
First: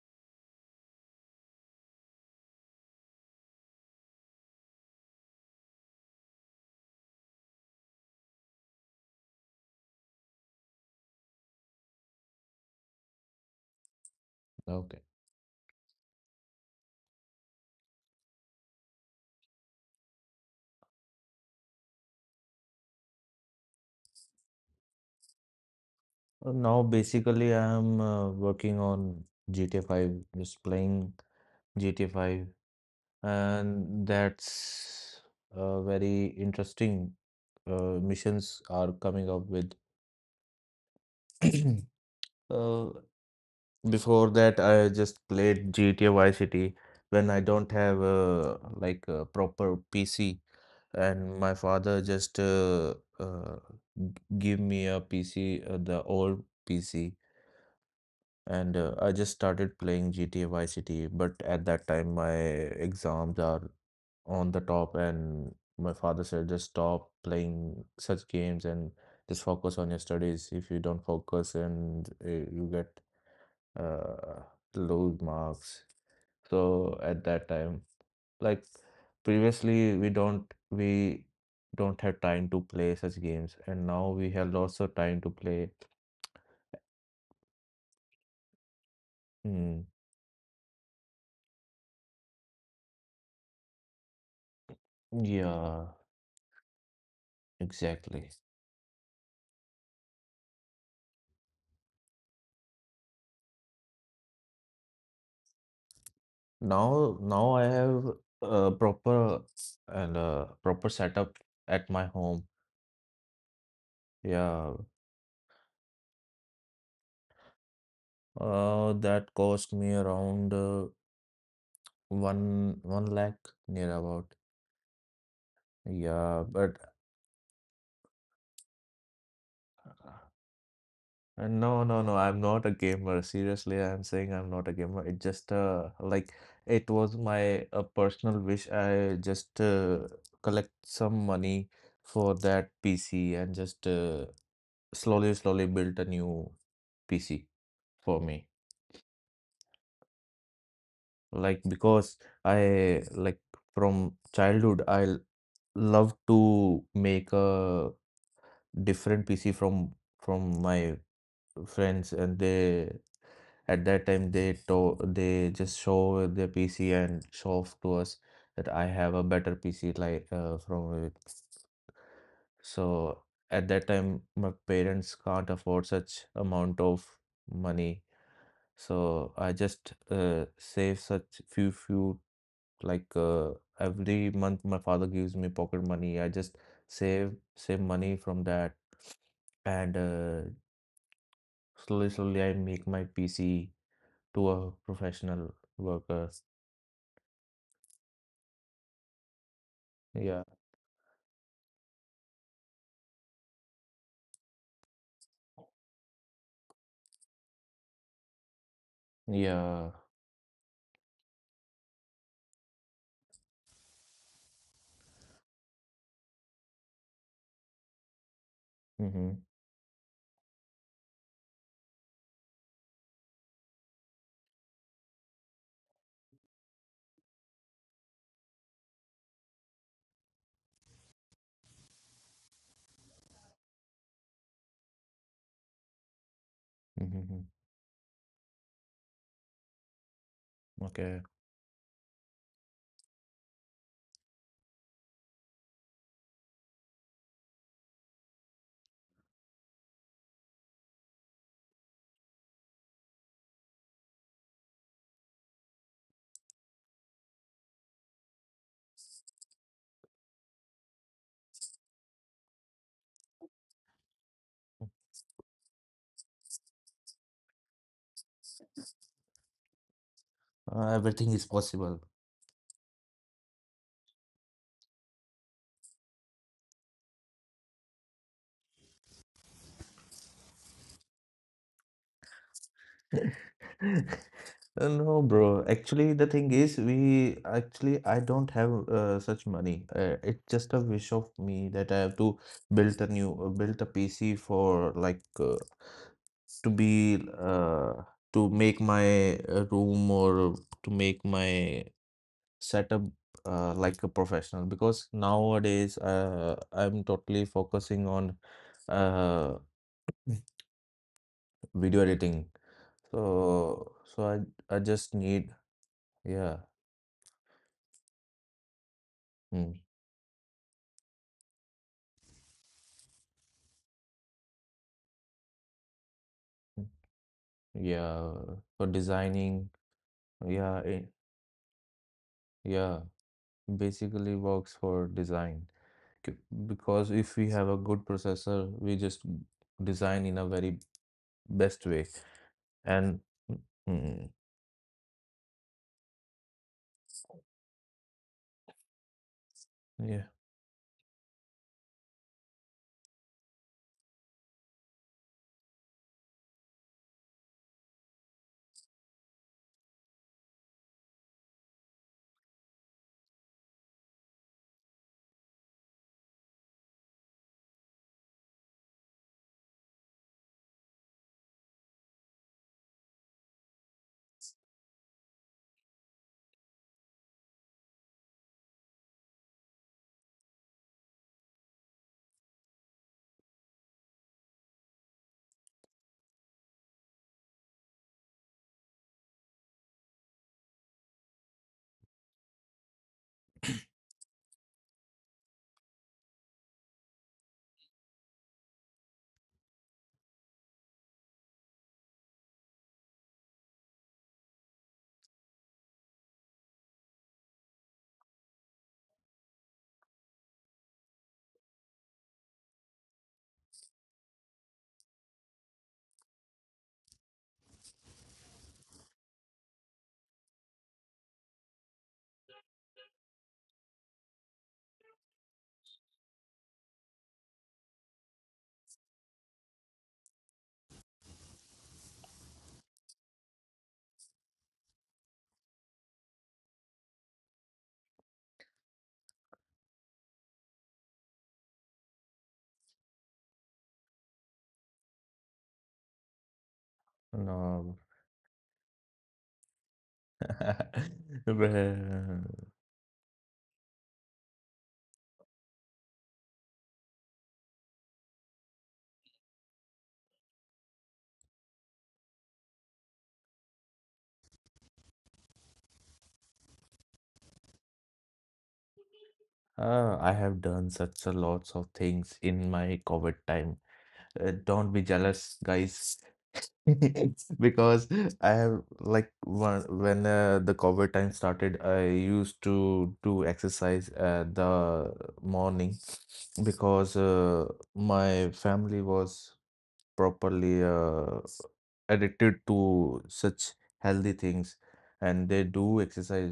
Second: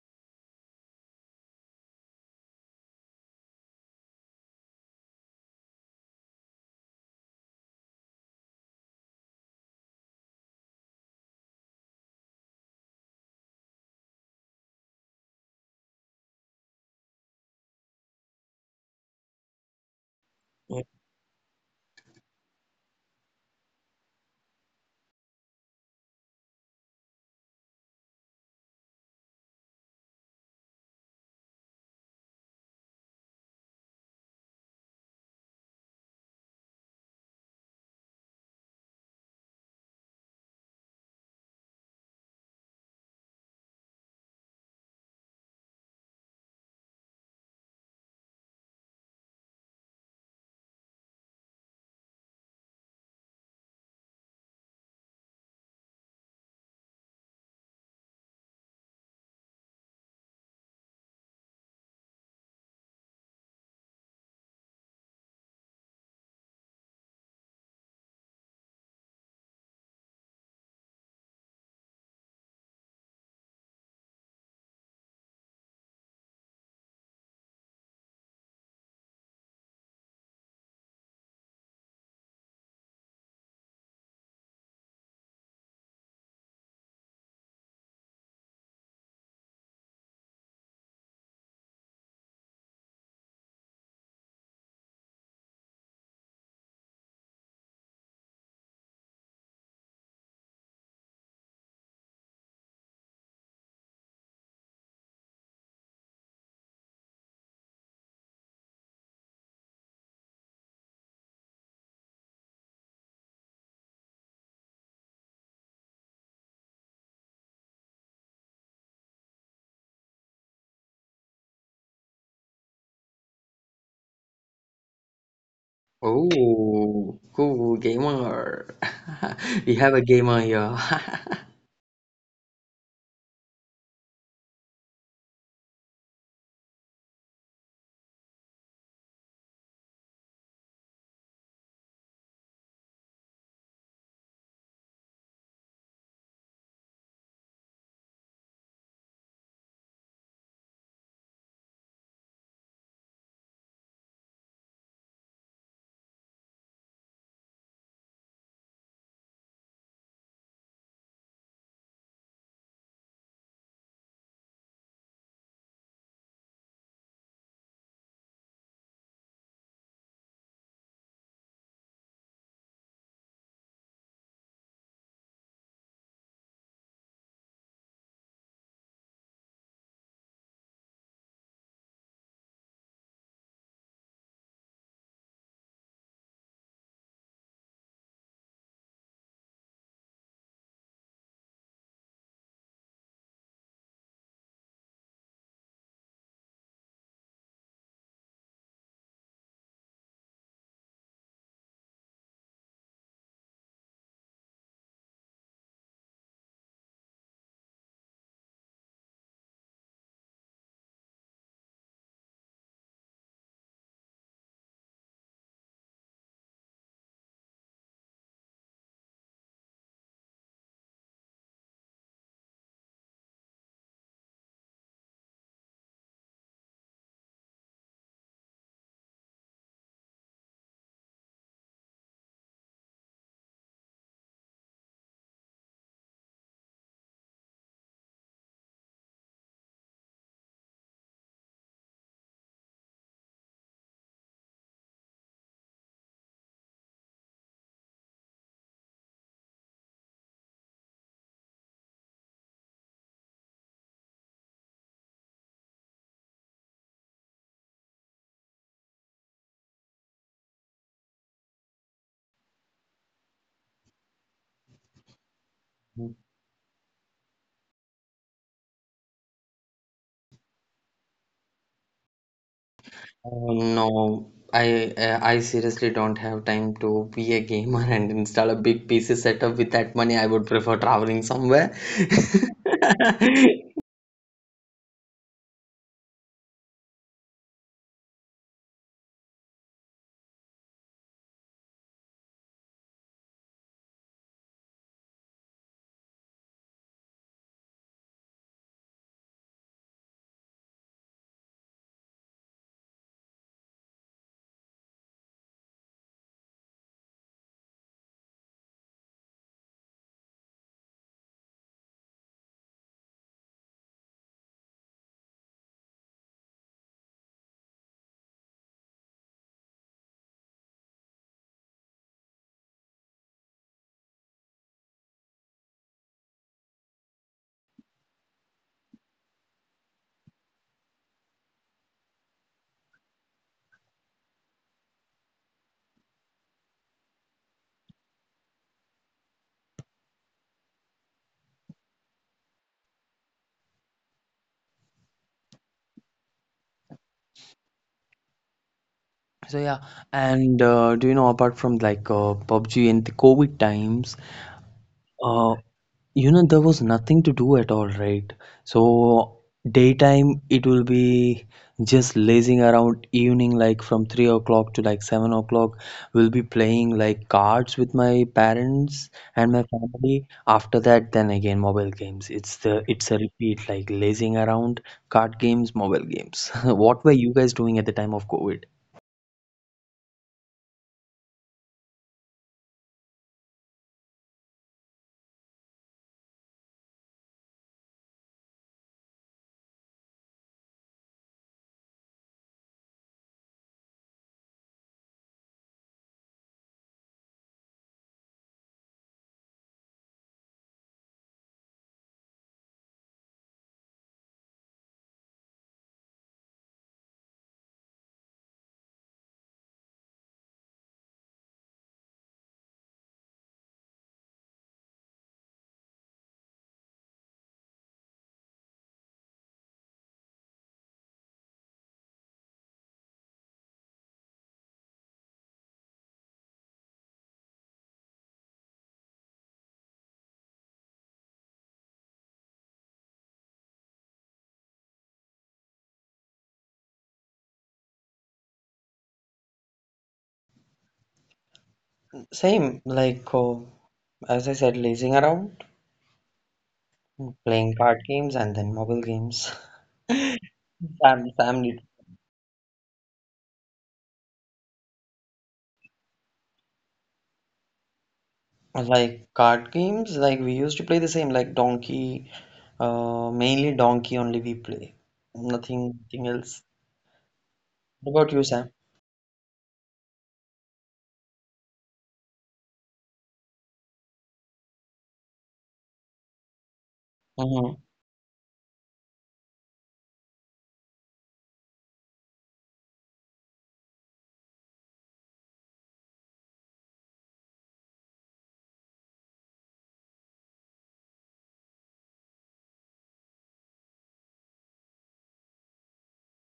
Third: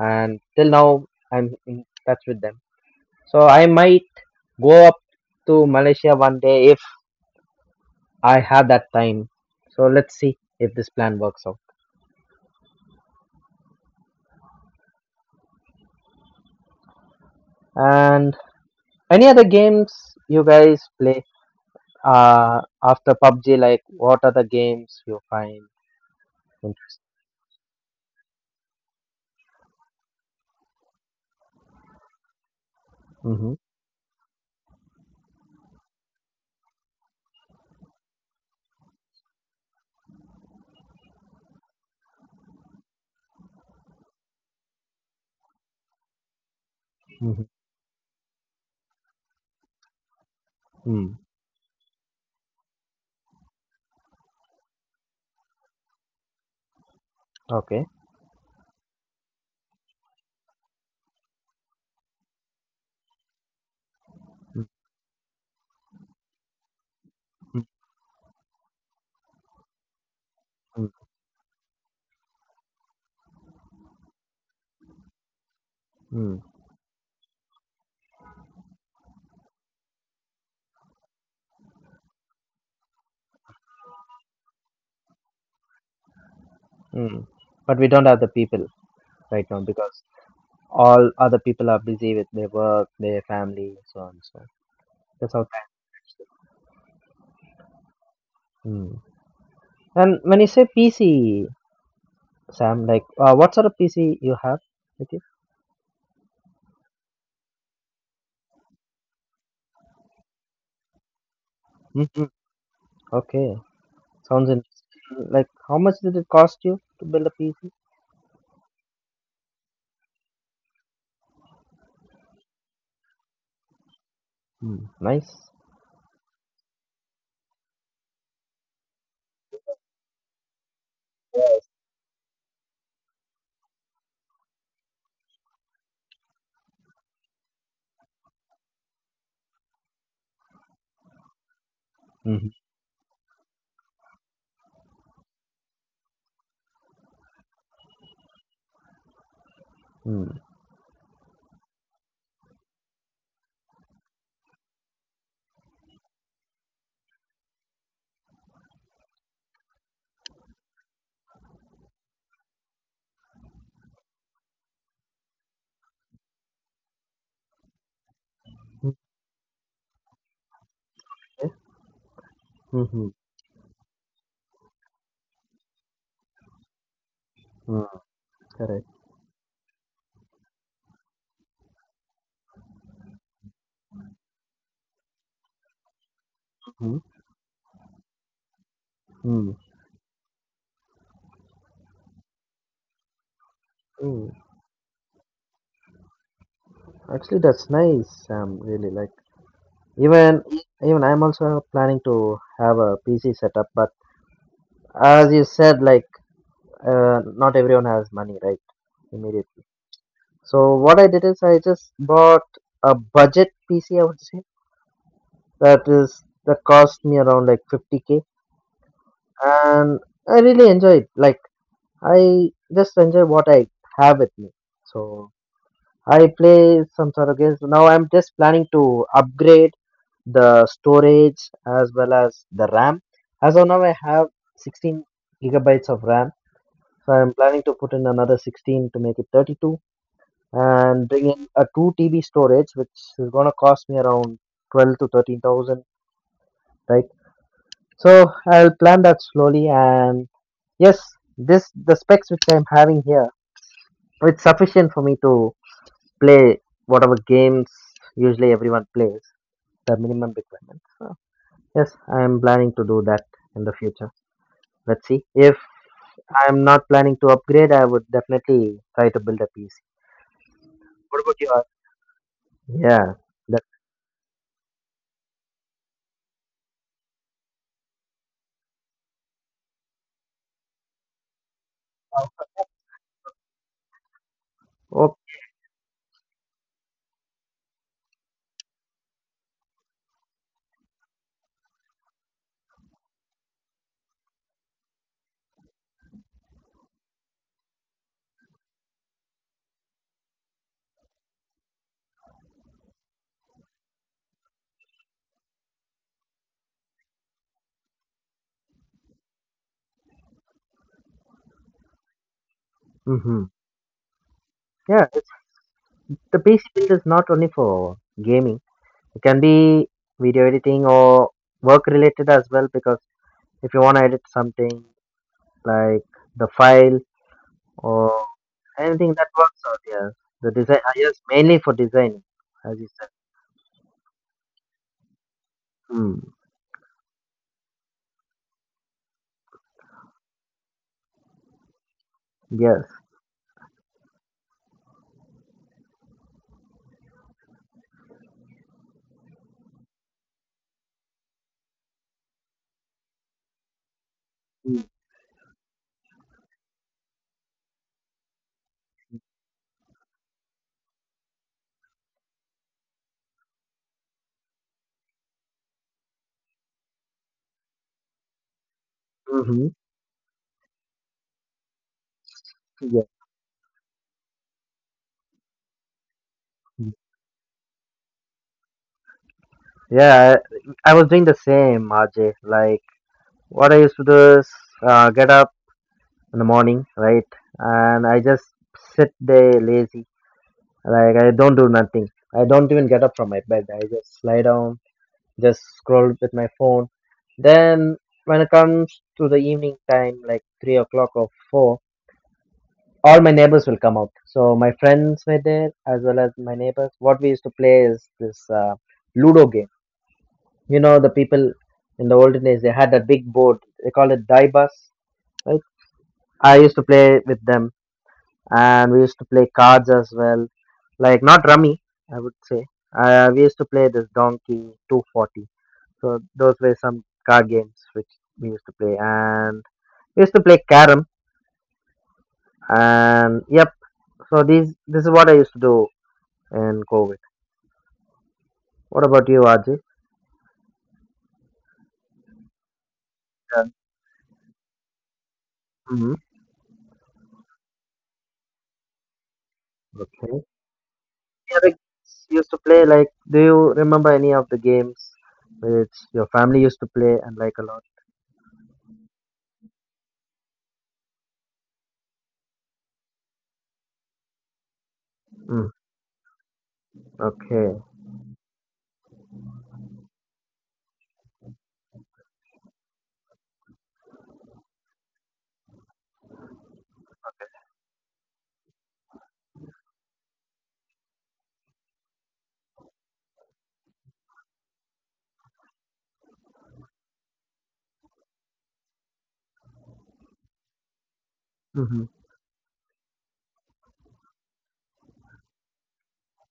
[SPEAKER 1] and till now I'm in touch with them. So I might go up to Malaysia one day if I have that time. So let's see if this plan works out.
[SPEAKER 3] Okay.
[SPEAKER 1] And any other games you guys play? After PUBG, like what are the games you find
[SPEAKER 3] Now,
[SPEAKER 1] interesting?
[SPEAKER 3] basically, I'm working on GTA 5, just playing GTA 5.
[SPEAKER 1] Mm-hmm.
[SPEAKER 3] And that's very interesting. Missions are coming up with. (clears throat) uh, Before that, I just played GTA Vice City when I
[SPEAKER 1] Mm-hmm.
[SPEAKER 3] don't have like a proper PC,
[SPEAKER 1] Mm.
[SPEAKER 3] and my father just g- give me a PC, the old PC.
[SPEAKER 1] Okay.
[SPEAKER 3] And I just started playing GTA Vice City, but at that time my exams are on the
[SPEAKER 1] Mm,
[SPEAKER 3] top, and my father said, just stop
[SPEAKER 1] mm,
[SPEAKER 3] playing such games and just focus on your studies. If you
[SPEAKER 1] mm,
[SPEAKER 3] don't focus, and you get uh, low marks.
[SPEAKER 1] mm.
[SPEAKER 3] So at that time, like previously, we don't have time to play such games, and now we have lots of time to play.
[SPEAKER 1] Mm. But we don't have the people right now
[SPEAKER 3] Mm,
[SPEAKER 1] because all other people are busy with their work, their family, so on and so on. That's how time
[SPEAKER 3] yeah, exactly.
[SPEAKER 1] is. Mm. And when you say PC, Sam, like what sort of PC you have with you?
[SPEAKER 3] Now I have a proper a proper setup at
[SPEAKER 1] Mm,
[SPEAKER 3] my
[SPEAKER 1] mm.
[SPEAKER 3] home.
[SPEAKER 1] Okay, sounds
[SPEAKER 3] Yeah,
[SPEAKER 1] interesting. Like how much did it cost you to build a PC?
[SPEAKER 3] that cost me around one lakh near about.
[SPEAKER 1] Mm. Nice.
[SPEAKER 3] Yeah, but
[SPEAKER 2] Oh, cool gamer. (laughs) We have a
[SPEAKER 3] uh,
[SPEAKER 2] gamer here.
[SPEAKER 3] no, no, no. I'm not a gamer. Seriously, I'm saying I'm not a gamer. It just like it was my personal wish. I just collect some money for
[SPEAKER 1] Mhm.
[SPEAKER 3] that PC and just slowly, slowly built a new PC for me.
[SPEAKER 1] Mm.
[SPEAKER 3] Like because I like from childhood I love to make a different PC from my friends and they at that time they just show their PC and show off to us that I have a better PC like from it.
[SPEAKER 1] Mhm.
[SPEAKER 3] So at that time my parents can't afford such amount of
[SPEAKER 1] Mm,
[SPEAKER 3] money.
[SPEAKER 1] correct.
[SPEAKER 3] So I just save such few few Like every month, my father gives me pocket money. I just
[SPEAKER 1] Mhm.
[SPEAKER 3] save money from that,
[SPEAKER 1] Mm.
[SPEAKER 3] and slowly, slowly, I make my PC
[SPEAKER 1] Mm.
[SPEAKER 3] to a professional worker.
[SPEAKER 1] Actually, that's nice, Sam. Really, like even
[SPEAKER 3] Yeah,
[SPEAKER 1] even I'm also planning to have a PC setup, but as you said, like not everyone has money, right? Immediately.
[SPEAKER 3] yeah.
[SPEAKER 1] So what I did is I just bought a budget PC. I would say that is that cost me around like 50k,
[SPEAKER 3] Mm-hmm.
[SPEAKER 1] and I really enjoy it. Like I just enjoy what I have with me. So I play some sort of games. Now I'm just planning to upgrade the storage as well as the RAM. As of now, I have 16 gigabytes of RAM. So
[SPEAKER 3] Mm-hmm.
[SPEAKER 1] I'm
[SPEAKER 3] Mm-hmm.
[SPEAKER 1] planning to put in another 16 to make it 32 and
[SPEAKER 3] Okay.
[SPEAKER 1] bring in a 2 TB storage, which is going to cost me around 12 to 13,000, right? So I'll plan that slowly. And yes, this the specs which I'm having here, it's sufficient for me to play whatever games usually everyone plays, the minimum requirements. So, yes, I am planning to do that in the future. Let's see. If
[SPEAKER 2] (laughs)
[SPEAKER 1] I am not planning to upgrade, I would definitely try to build a PC. What
[SPEAKER 3] Everything
[SPEAKER 1] about
[SPEAKER 3] is
[SPEAKER 1] you?
[SPEAKER 3] possible.
[SPEAKER 1] Yeah, that.
[SPEAKER 2] No, I seriously don't have time to be a gamer (laughs) and install a big PC setup. With that money, I would prefer traveling somewhere. (laughs)
[SPEAKER 3] (laughs)
[SPEAKER 1] Oh,
[SPEAKER 3] No, bro. Actually, the thing is, we actually I don't have such money. It's just a wish of me that I have to build a PC for like to be uh, to make my room or to make my setup like a professional because nowadays I'm totally focusing on uh, video editing.
[SPEAKER 1] hmm,
[SPEAKER 3] So I
[SPEAKER 1] yeah.
[SPEAKER 3] just need
[SPEAKER 1] The PC
[SPEAKER 3] yeah
[SPEAKER 1] build is not only for gaming. It can
[SPEAKER 3] mm,
[SPEAKER 1] be video editing or work related as well. Because if you want to edit something like the file or
[SPEAKER 3] yeah for
[SPEAKER 1] anything that works
[SPEAKER 3] designing
[SPEAKER 1] out, yeah. The design,
[SPEAKER 3] yeah it,
[SPEAKER 1] yes, mainly for designing, as you
[SPEAKER 3] yeah
[SPEAKER 1] said.
[SPEAKER 3] basically works for design
[SPEAKER 1] Hmm.
[SPEAKER 3] K- because if we have a good processor we just design in a very best way.
[SPEAKER 1] Yes.
[SPEAKER 3] And mm, mm,
[SPEAKER 2] So yeah,
[SPEAKER 3] yeah,
[SPEAKER 2] and do you know, apart from like PUBG in the COVID times,
[SPEAKER 1] Hmm.
[SPEAKER 2] uh, you know there was nothing to do at all, right? So daytime it will be just lazing around, evening like from 3 o'clock to like 7 o'clock we'll be playing like cards with my parents and
[SPEAKER 1] Mm-hmm.
[SPEAKER 2] my family. After that, then again mobile games.
[SPEAKER 1] Yeah.
[SPEAKER 2] It's a repeat, like lazing around, card games, mobile games. (laughs) What were you guys doing at the time of COVID?
[SPEAKER 1] Yeah, I was doing the same, RJ. Like, what I used to do is get up in the morning, right? And I just sit there lazy. Like, I don't do nothing. I don't even get up from my bed. I just lie down, just scroll with my phone. Then, when it comes to the evening time, like 3 o'clock or 4, all my neighbors will come out. So, my friends were there as well as my neighbors. What we used to play is this Ludo game. You know, the people in the olden days, they had that big board. They called it die bus, right? I used to play with them and we used to play cards as well. Like, not rummy, I would say. We used to play this Donkey 240. So those were some card games which we used to play. And we used to play carom. And yep, so these this is what I used to do in COVID. What about you, Ajay?
[SPEAKER 2] Same, like
[SPEAKER 1] Yeah.
[SPEAKER 2] as I said, lazing around,
[SPEAKER 1] Mhm.
[SPEAKER 2] playing
[SPEAKER 3] no.
[SPEAKER 2] card games, and then mobile games.
[SPEAKER 1] Okay.
[SPEAKER 2] (laughs)
[SPEAKER 3] (laughs)
[SPEAKER 1] Other
[SPEAKER 2] Family.
[SPEAKER 1] games you used to
[SPEAKER 3] Well,
[SPEAKER 1] play? Like, do you remember any of the games which your family used to play and like a lot?
[SPEAKER 2] Like card games, like we used to play the same, like Donkey, mainly Donkey only we play.
[SPEAKER 1] Mm,
[SPEAKER 2] Nothing, nothing else.
[SPEAKER 1] okay.
[SPEAKER 2] What about you, Sam?
[SPEAKER 3] I have done such a lots of things in my COVID time. Don't be jealous, guys, (laughs)
[SPEAKER 2] Mm-hmm.
[SPEAKER 3] because I have like one when the COVID time started, I used to do exercise at the morning because my family was properly
[SPEAKER 1] Mm-hmm.
[SPEAKER 3] addicted to such healthy things and they do exercise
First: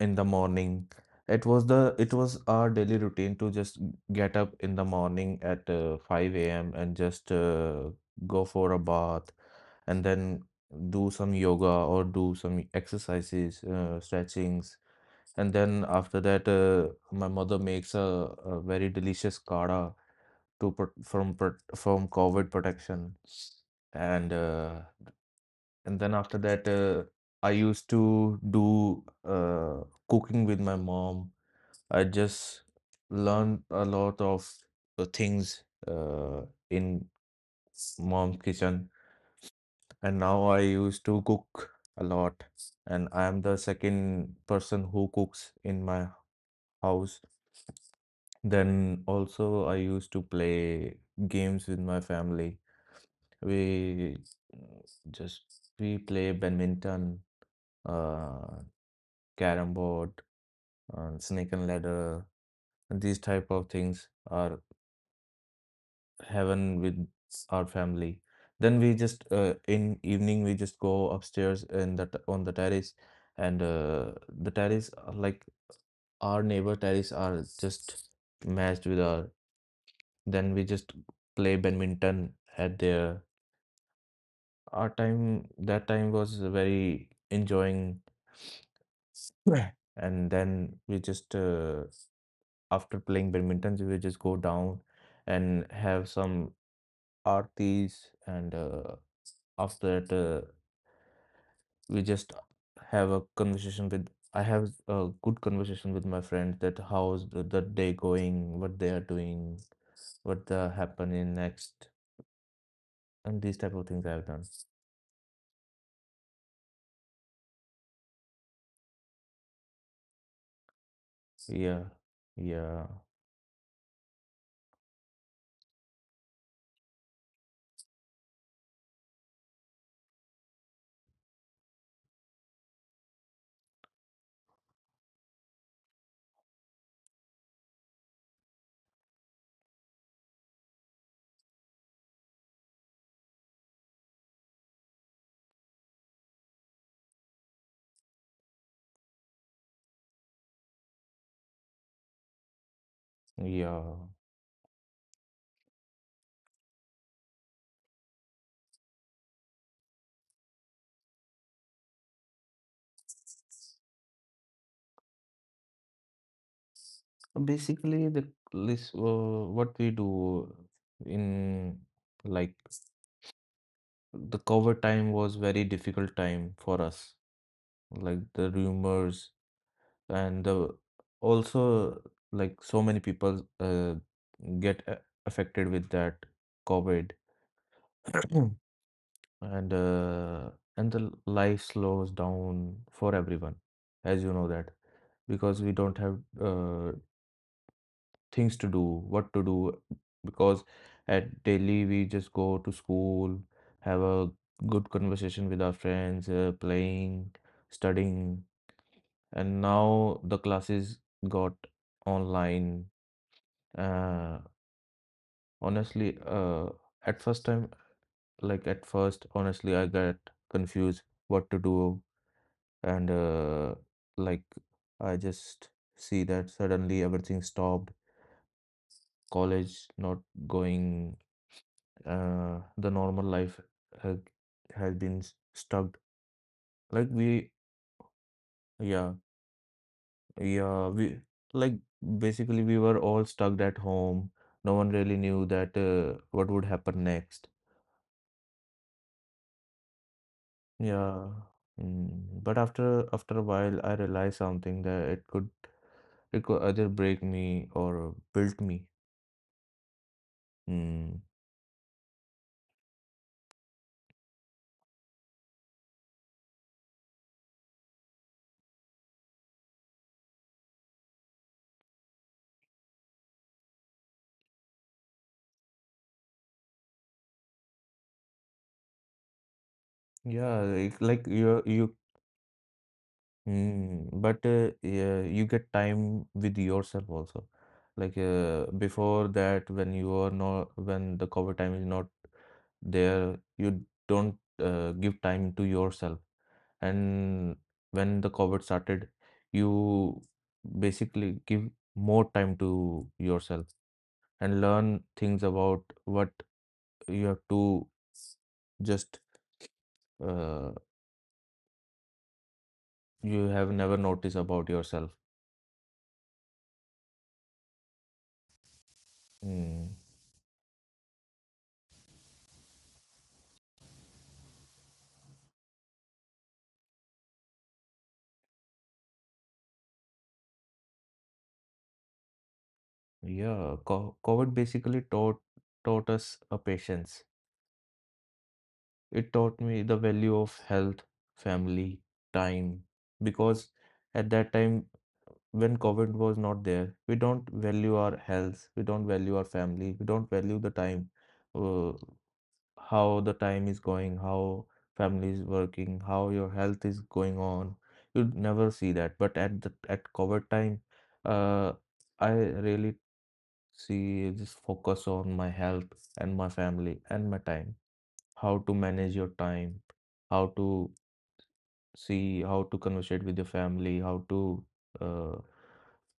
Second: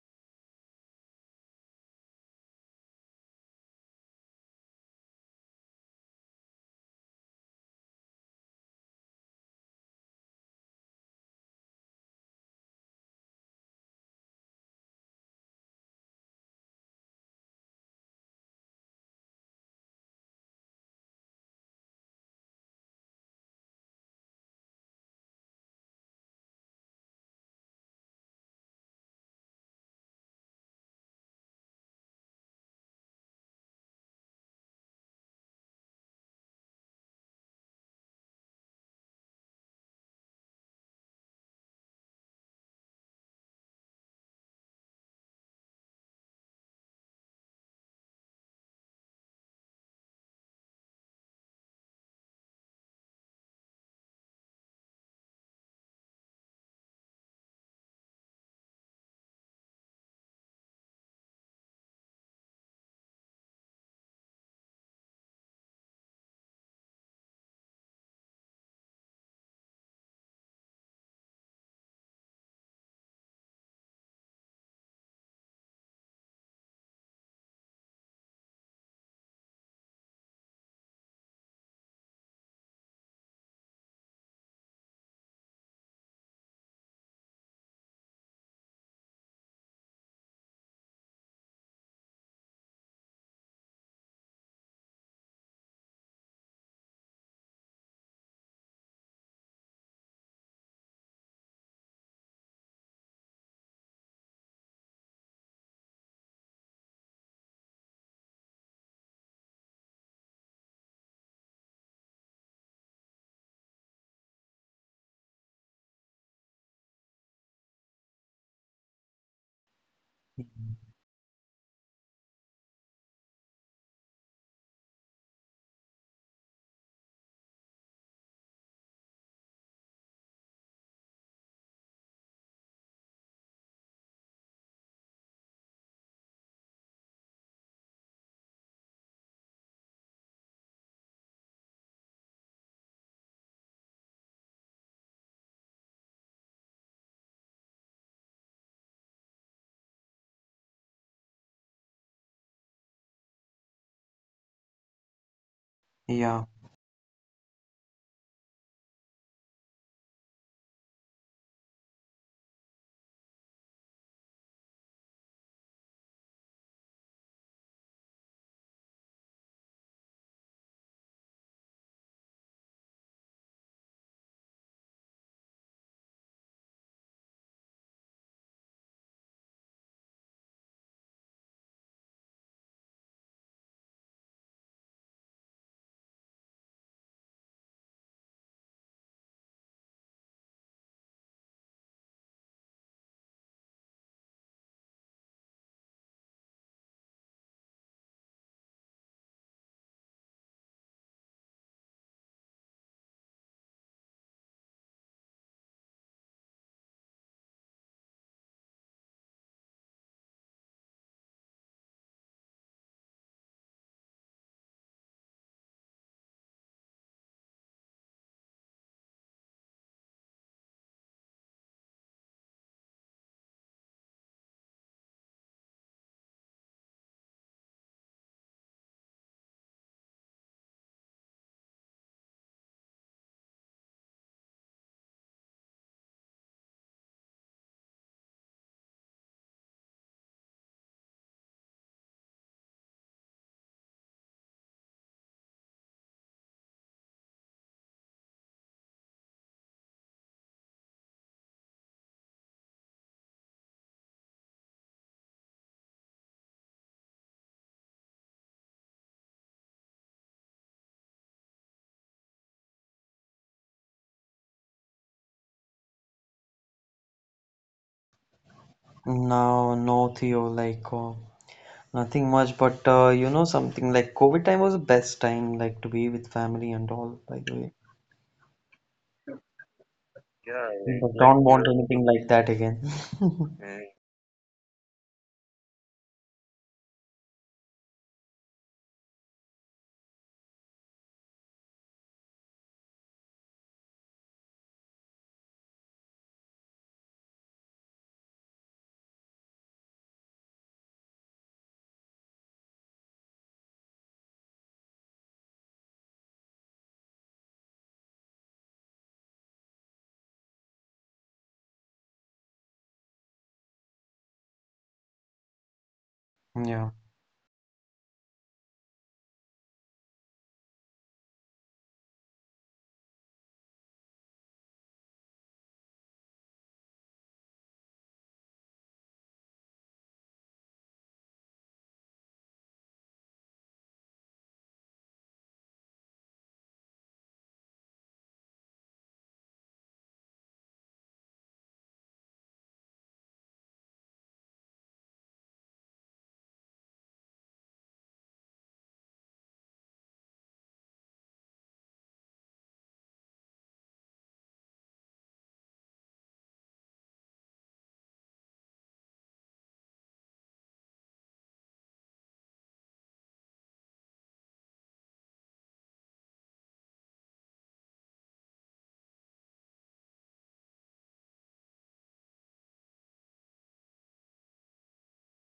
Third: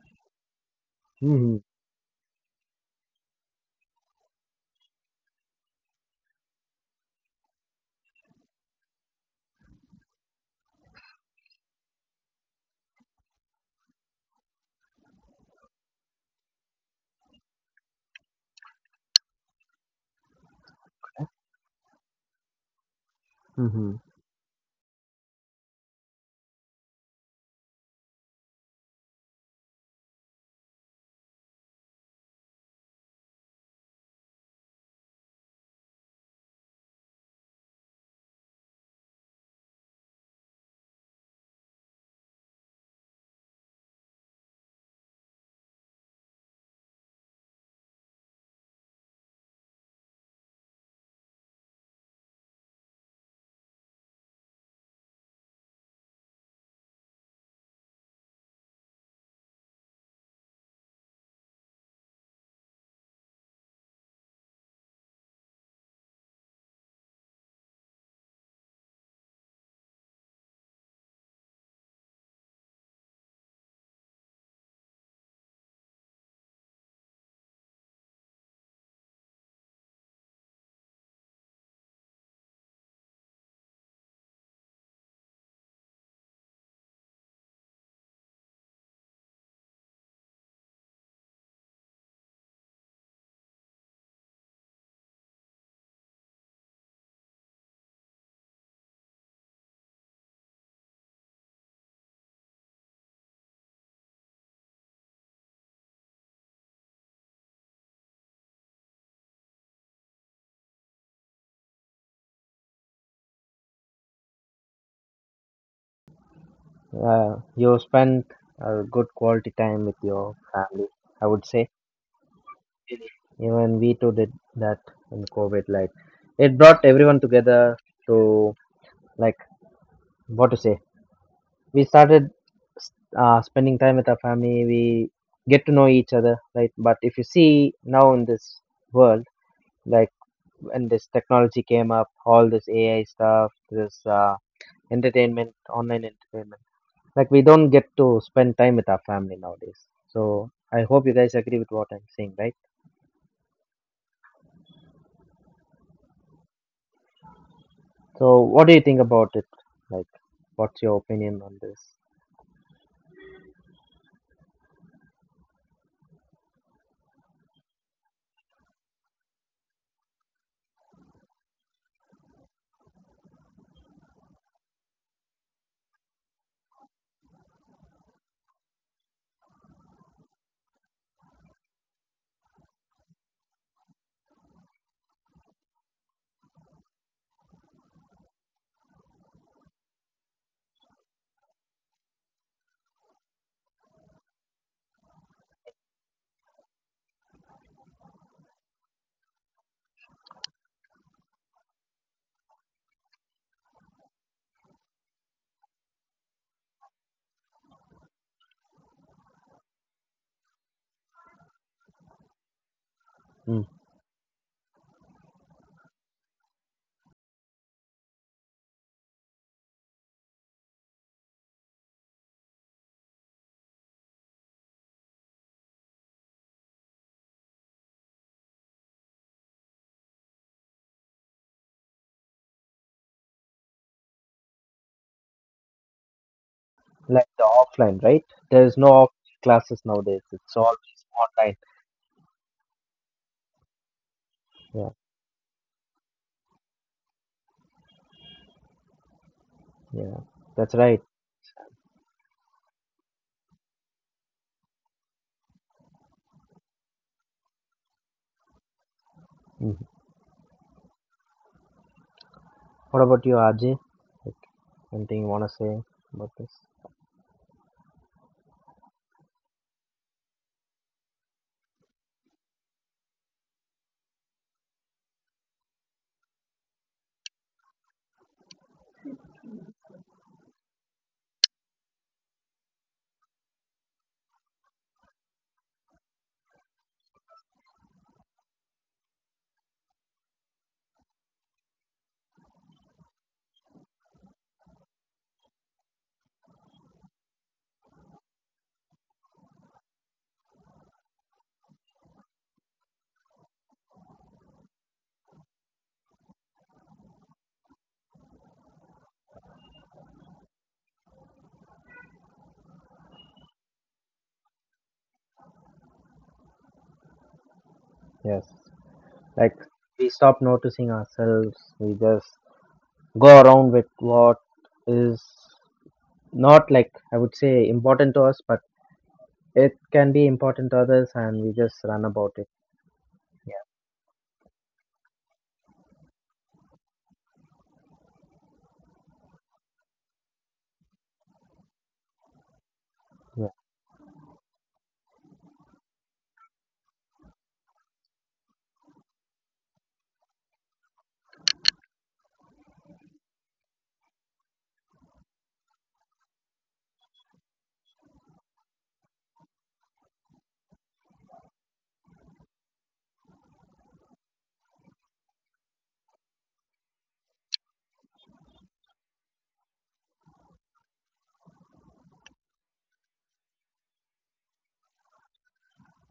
[SPEAKER 3] in the morning. It
[SPEAKER 1] Mm-hmm.
[SPEAKER 3] was the it was our daily routine to just get up in the morning at 5 a.m. and just go for a bath and then do some yoga or do some exercises, stretchings. And then after that, my mother makes a very delicious kada to put from COVID protection.
[SPEAKER 1] Mm-hmm.
[SPEAKER 3] And uh, and then after that, I used to do cooking with my mom. I just learned a lot of things in mom's kitchen, and now I used to cook a lot. And I am the second person who cooks in my house. Then also, I used to play games with my family. We just we play badminton, uh, carrom board, snake and ladder, and these type of things are heaven with our family. Then we just in evening we just go upstairs in on the terrace, and the terrace like our neighbor terrace are just matched with our. Then we just play badminton at there. Our time, that time was very enjoying. (sniffs) Right. And then we just, after playing badminton, we will just go down and have some aartis. And After that, we just have a conversation with, I have a good conversation with my friends that the day going, what they are doing, what the happening next, and these type of things I've done.
[SPEAKER 1] Yeah, you spent a good quality time with your family, I would say.
[SPEAKER 3] Yeah, yeah,
[SPEAKER 1] Even we too did that in COVID. Like, it brought everyone together to, like, what to say. We started spending time with our family. We get to know each other, right? But if you see now in this world, like when this technology came up, all this AI stuff, this entertainment, online entertainment. Like we don't get to spend time with our family nowadays. So I hope you guys agree with what I'm saying, right?
[SPEAKER 3] yeah.
[SPEAKER 2] Yeah.
[SPEAKER 1] So what do you think about it? Like, what's your opinion on this?
[SPEAKER 3] Basically, the list, what we do in like the cover time was very difficult time for us. Like the rumors and the also like so many people get a- affected with that COVID, (coughs) (clears throat) and uh, and the life slows down for everyone, as you know that because we don't have things to do, what to do, because at daily we just go to school, have a good conversation with our friends, playing, studying, and now the classes got online.
[SPEAKER 1] Mm.
[SPEAKER 3] Uh, Honestly, at first time, like at first, honestly, I got confused what to do, and like I just see that suddenly everything stopped, college not going the normal life has, has been stuck. Like
[SPEAKER 1] Like
[SPEAKER 3] we,
[SPEAKER 1] the offline, right? There is no
[SPEAKER 3] yeah,
[SPEAKER 1] offline classes nowadays. It's all
[SPEAKER 3] yeah, we
[SPEAKER 1] online.
[SPEAKER 3] like basically we were all stuck at home. No one
[SPEAKER 1] Yeah,
[SPEAKER 3] really knew that what would happen next.
[SPEAKER 1] yeah, that's right.
[SPEAKER 3] Yeah. Mm. But after a while, I realized something that it could either break me or build me.
[SPEAKER 1] Mhm.
[SPEAKER 3] Mm.
[SPEAKER 1] What about you, Ajay? Like, anything you wanna say about this?
[SPEAKER 2] No, no, Theo, like nothing much, but you know something, like COVID time was the best time, like to be with family and all, by the way.
[SPEAKER 3] Yeah,
[SPEAKER 2] Yeah, but
[SPEAKER 3] like
[SPEAKER 2] like don't
[SPEAKER 3] you
[SPEAKER 2] want
[SPEAKER 3] you
[SPEAKER 2] anything like that again.
[SPEAKER 3] mm, but yeah, you get time with yourself also. Like before that, when the COVID time is not there, you don't give time to yourself. And when the COVID started, you basically give more time to yourself and learn things about what you have to just uh, you have never noticed about yourself.
[SPEAKER 2] (laughs) Yeah.
[SPEAKER 1] Yes. Like
[SPEAKER 3] Mm.
[SPEAKER 1] we stop noticing ourselves. We just go around with what is not like I would say important to us, but it can be important to others, and we just run about it.
[SPEAKER 3] Yeah, co COVID basically taught us a patience. It taught me the value of health, family, time,
[SPEAKER 1] Yeah,
[SPEAKER 3] because at that time when COVID was not there, we don't value our health, we don't value our family, we don't value the time, uh, how the time is going, how family is working, how your health is going on. You'd never see that. But at the at COVID time, uh, I really see, just focus on my health and my family and my time. How to manage your time, how to see, how to conversate with your family, how to uh,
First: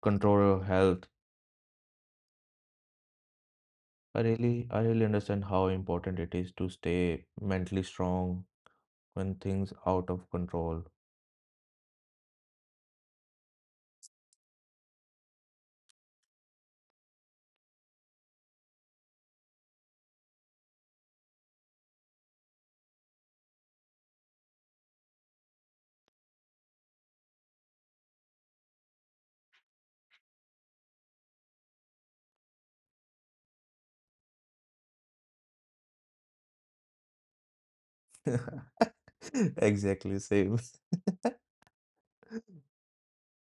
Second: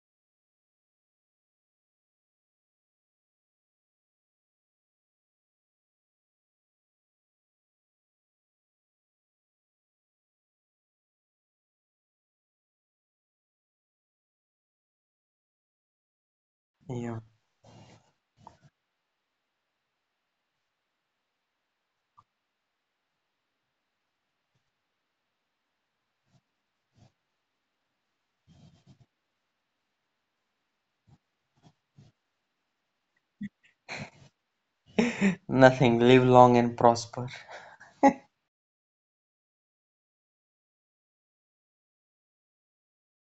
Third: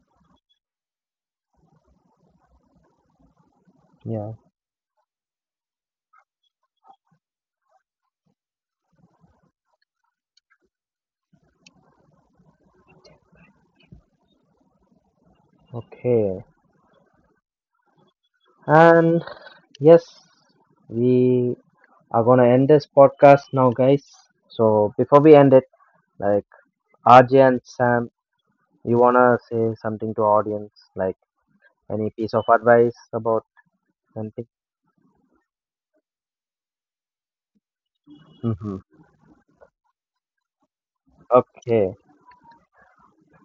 [SPEAKER 3] control your health.
[SPEAKER 1] yeah.
[SPEAKER 3] I really understand how important it is to stay mentally strong when things out of control.
[SPEAKER 1] Okay.
[SPEAKER 2] Yeah.
[SPEAKER 1] And yes, we are gonna end this podcast now, guys. So before we end it, like RJ and Sam, you wanna say something to audience, like any piece of advice about something?
[SPEAKER 2] (laughs) Nothing. Live long and prosper.
[SPEAKER 1] Mm-hmm.
[SPEAKER 3] (laughs) Exactly same. (laughs)
[SPEAKER 1] Okay.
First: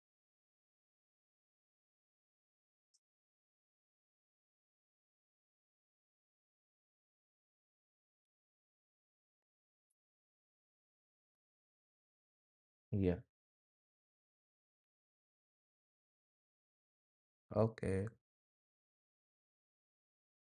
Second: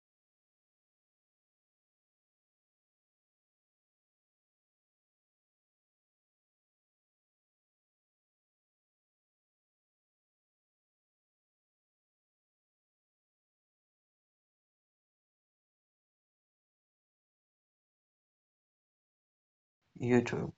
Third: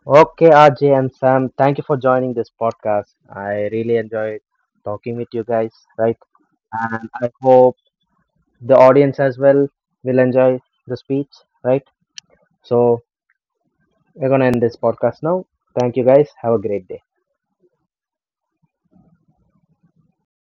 [SPEAKER 1] Okay, RJ and Sam, thank you for joining this podcast. I really enjoyed talking with you guys, right? And I hope the audience as well will enjoy the speech, right? So,
[SPEAKER 3] Yeah,
[SPEAKER 1] we're gonna end this podcast now. Thank you guys. Have a great day.
[SPEAKER 3] okay.
[SPEAKER 2] You too.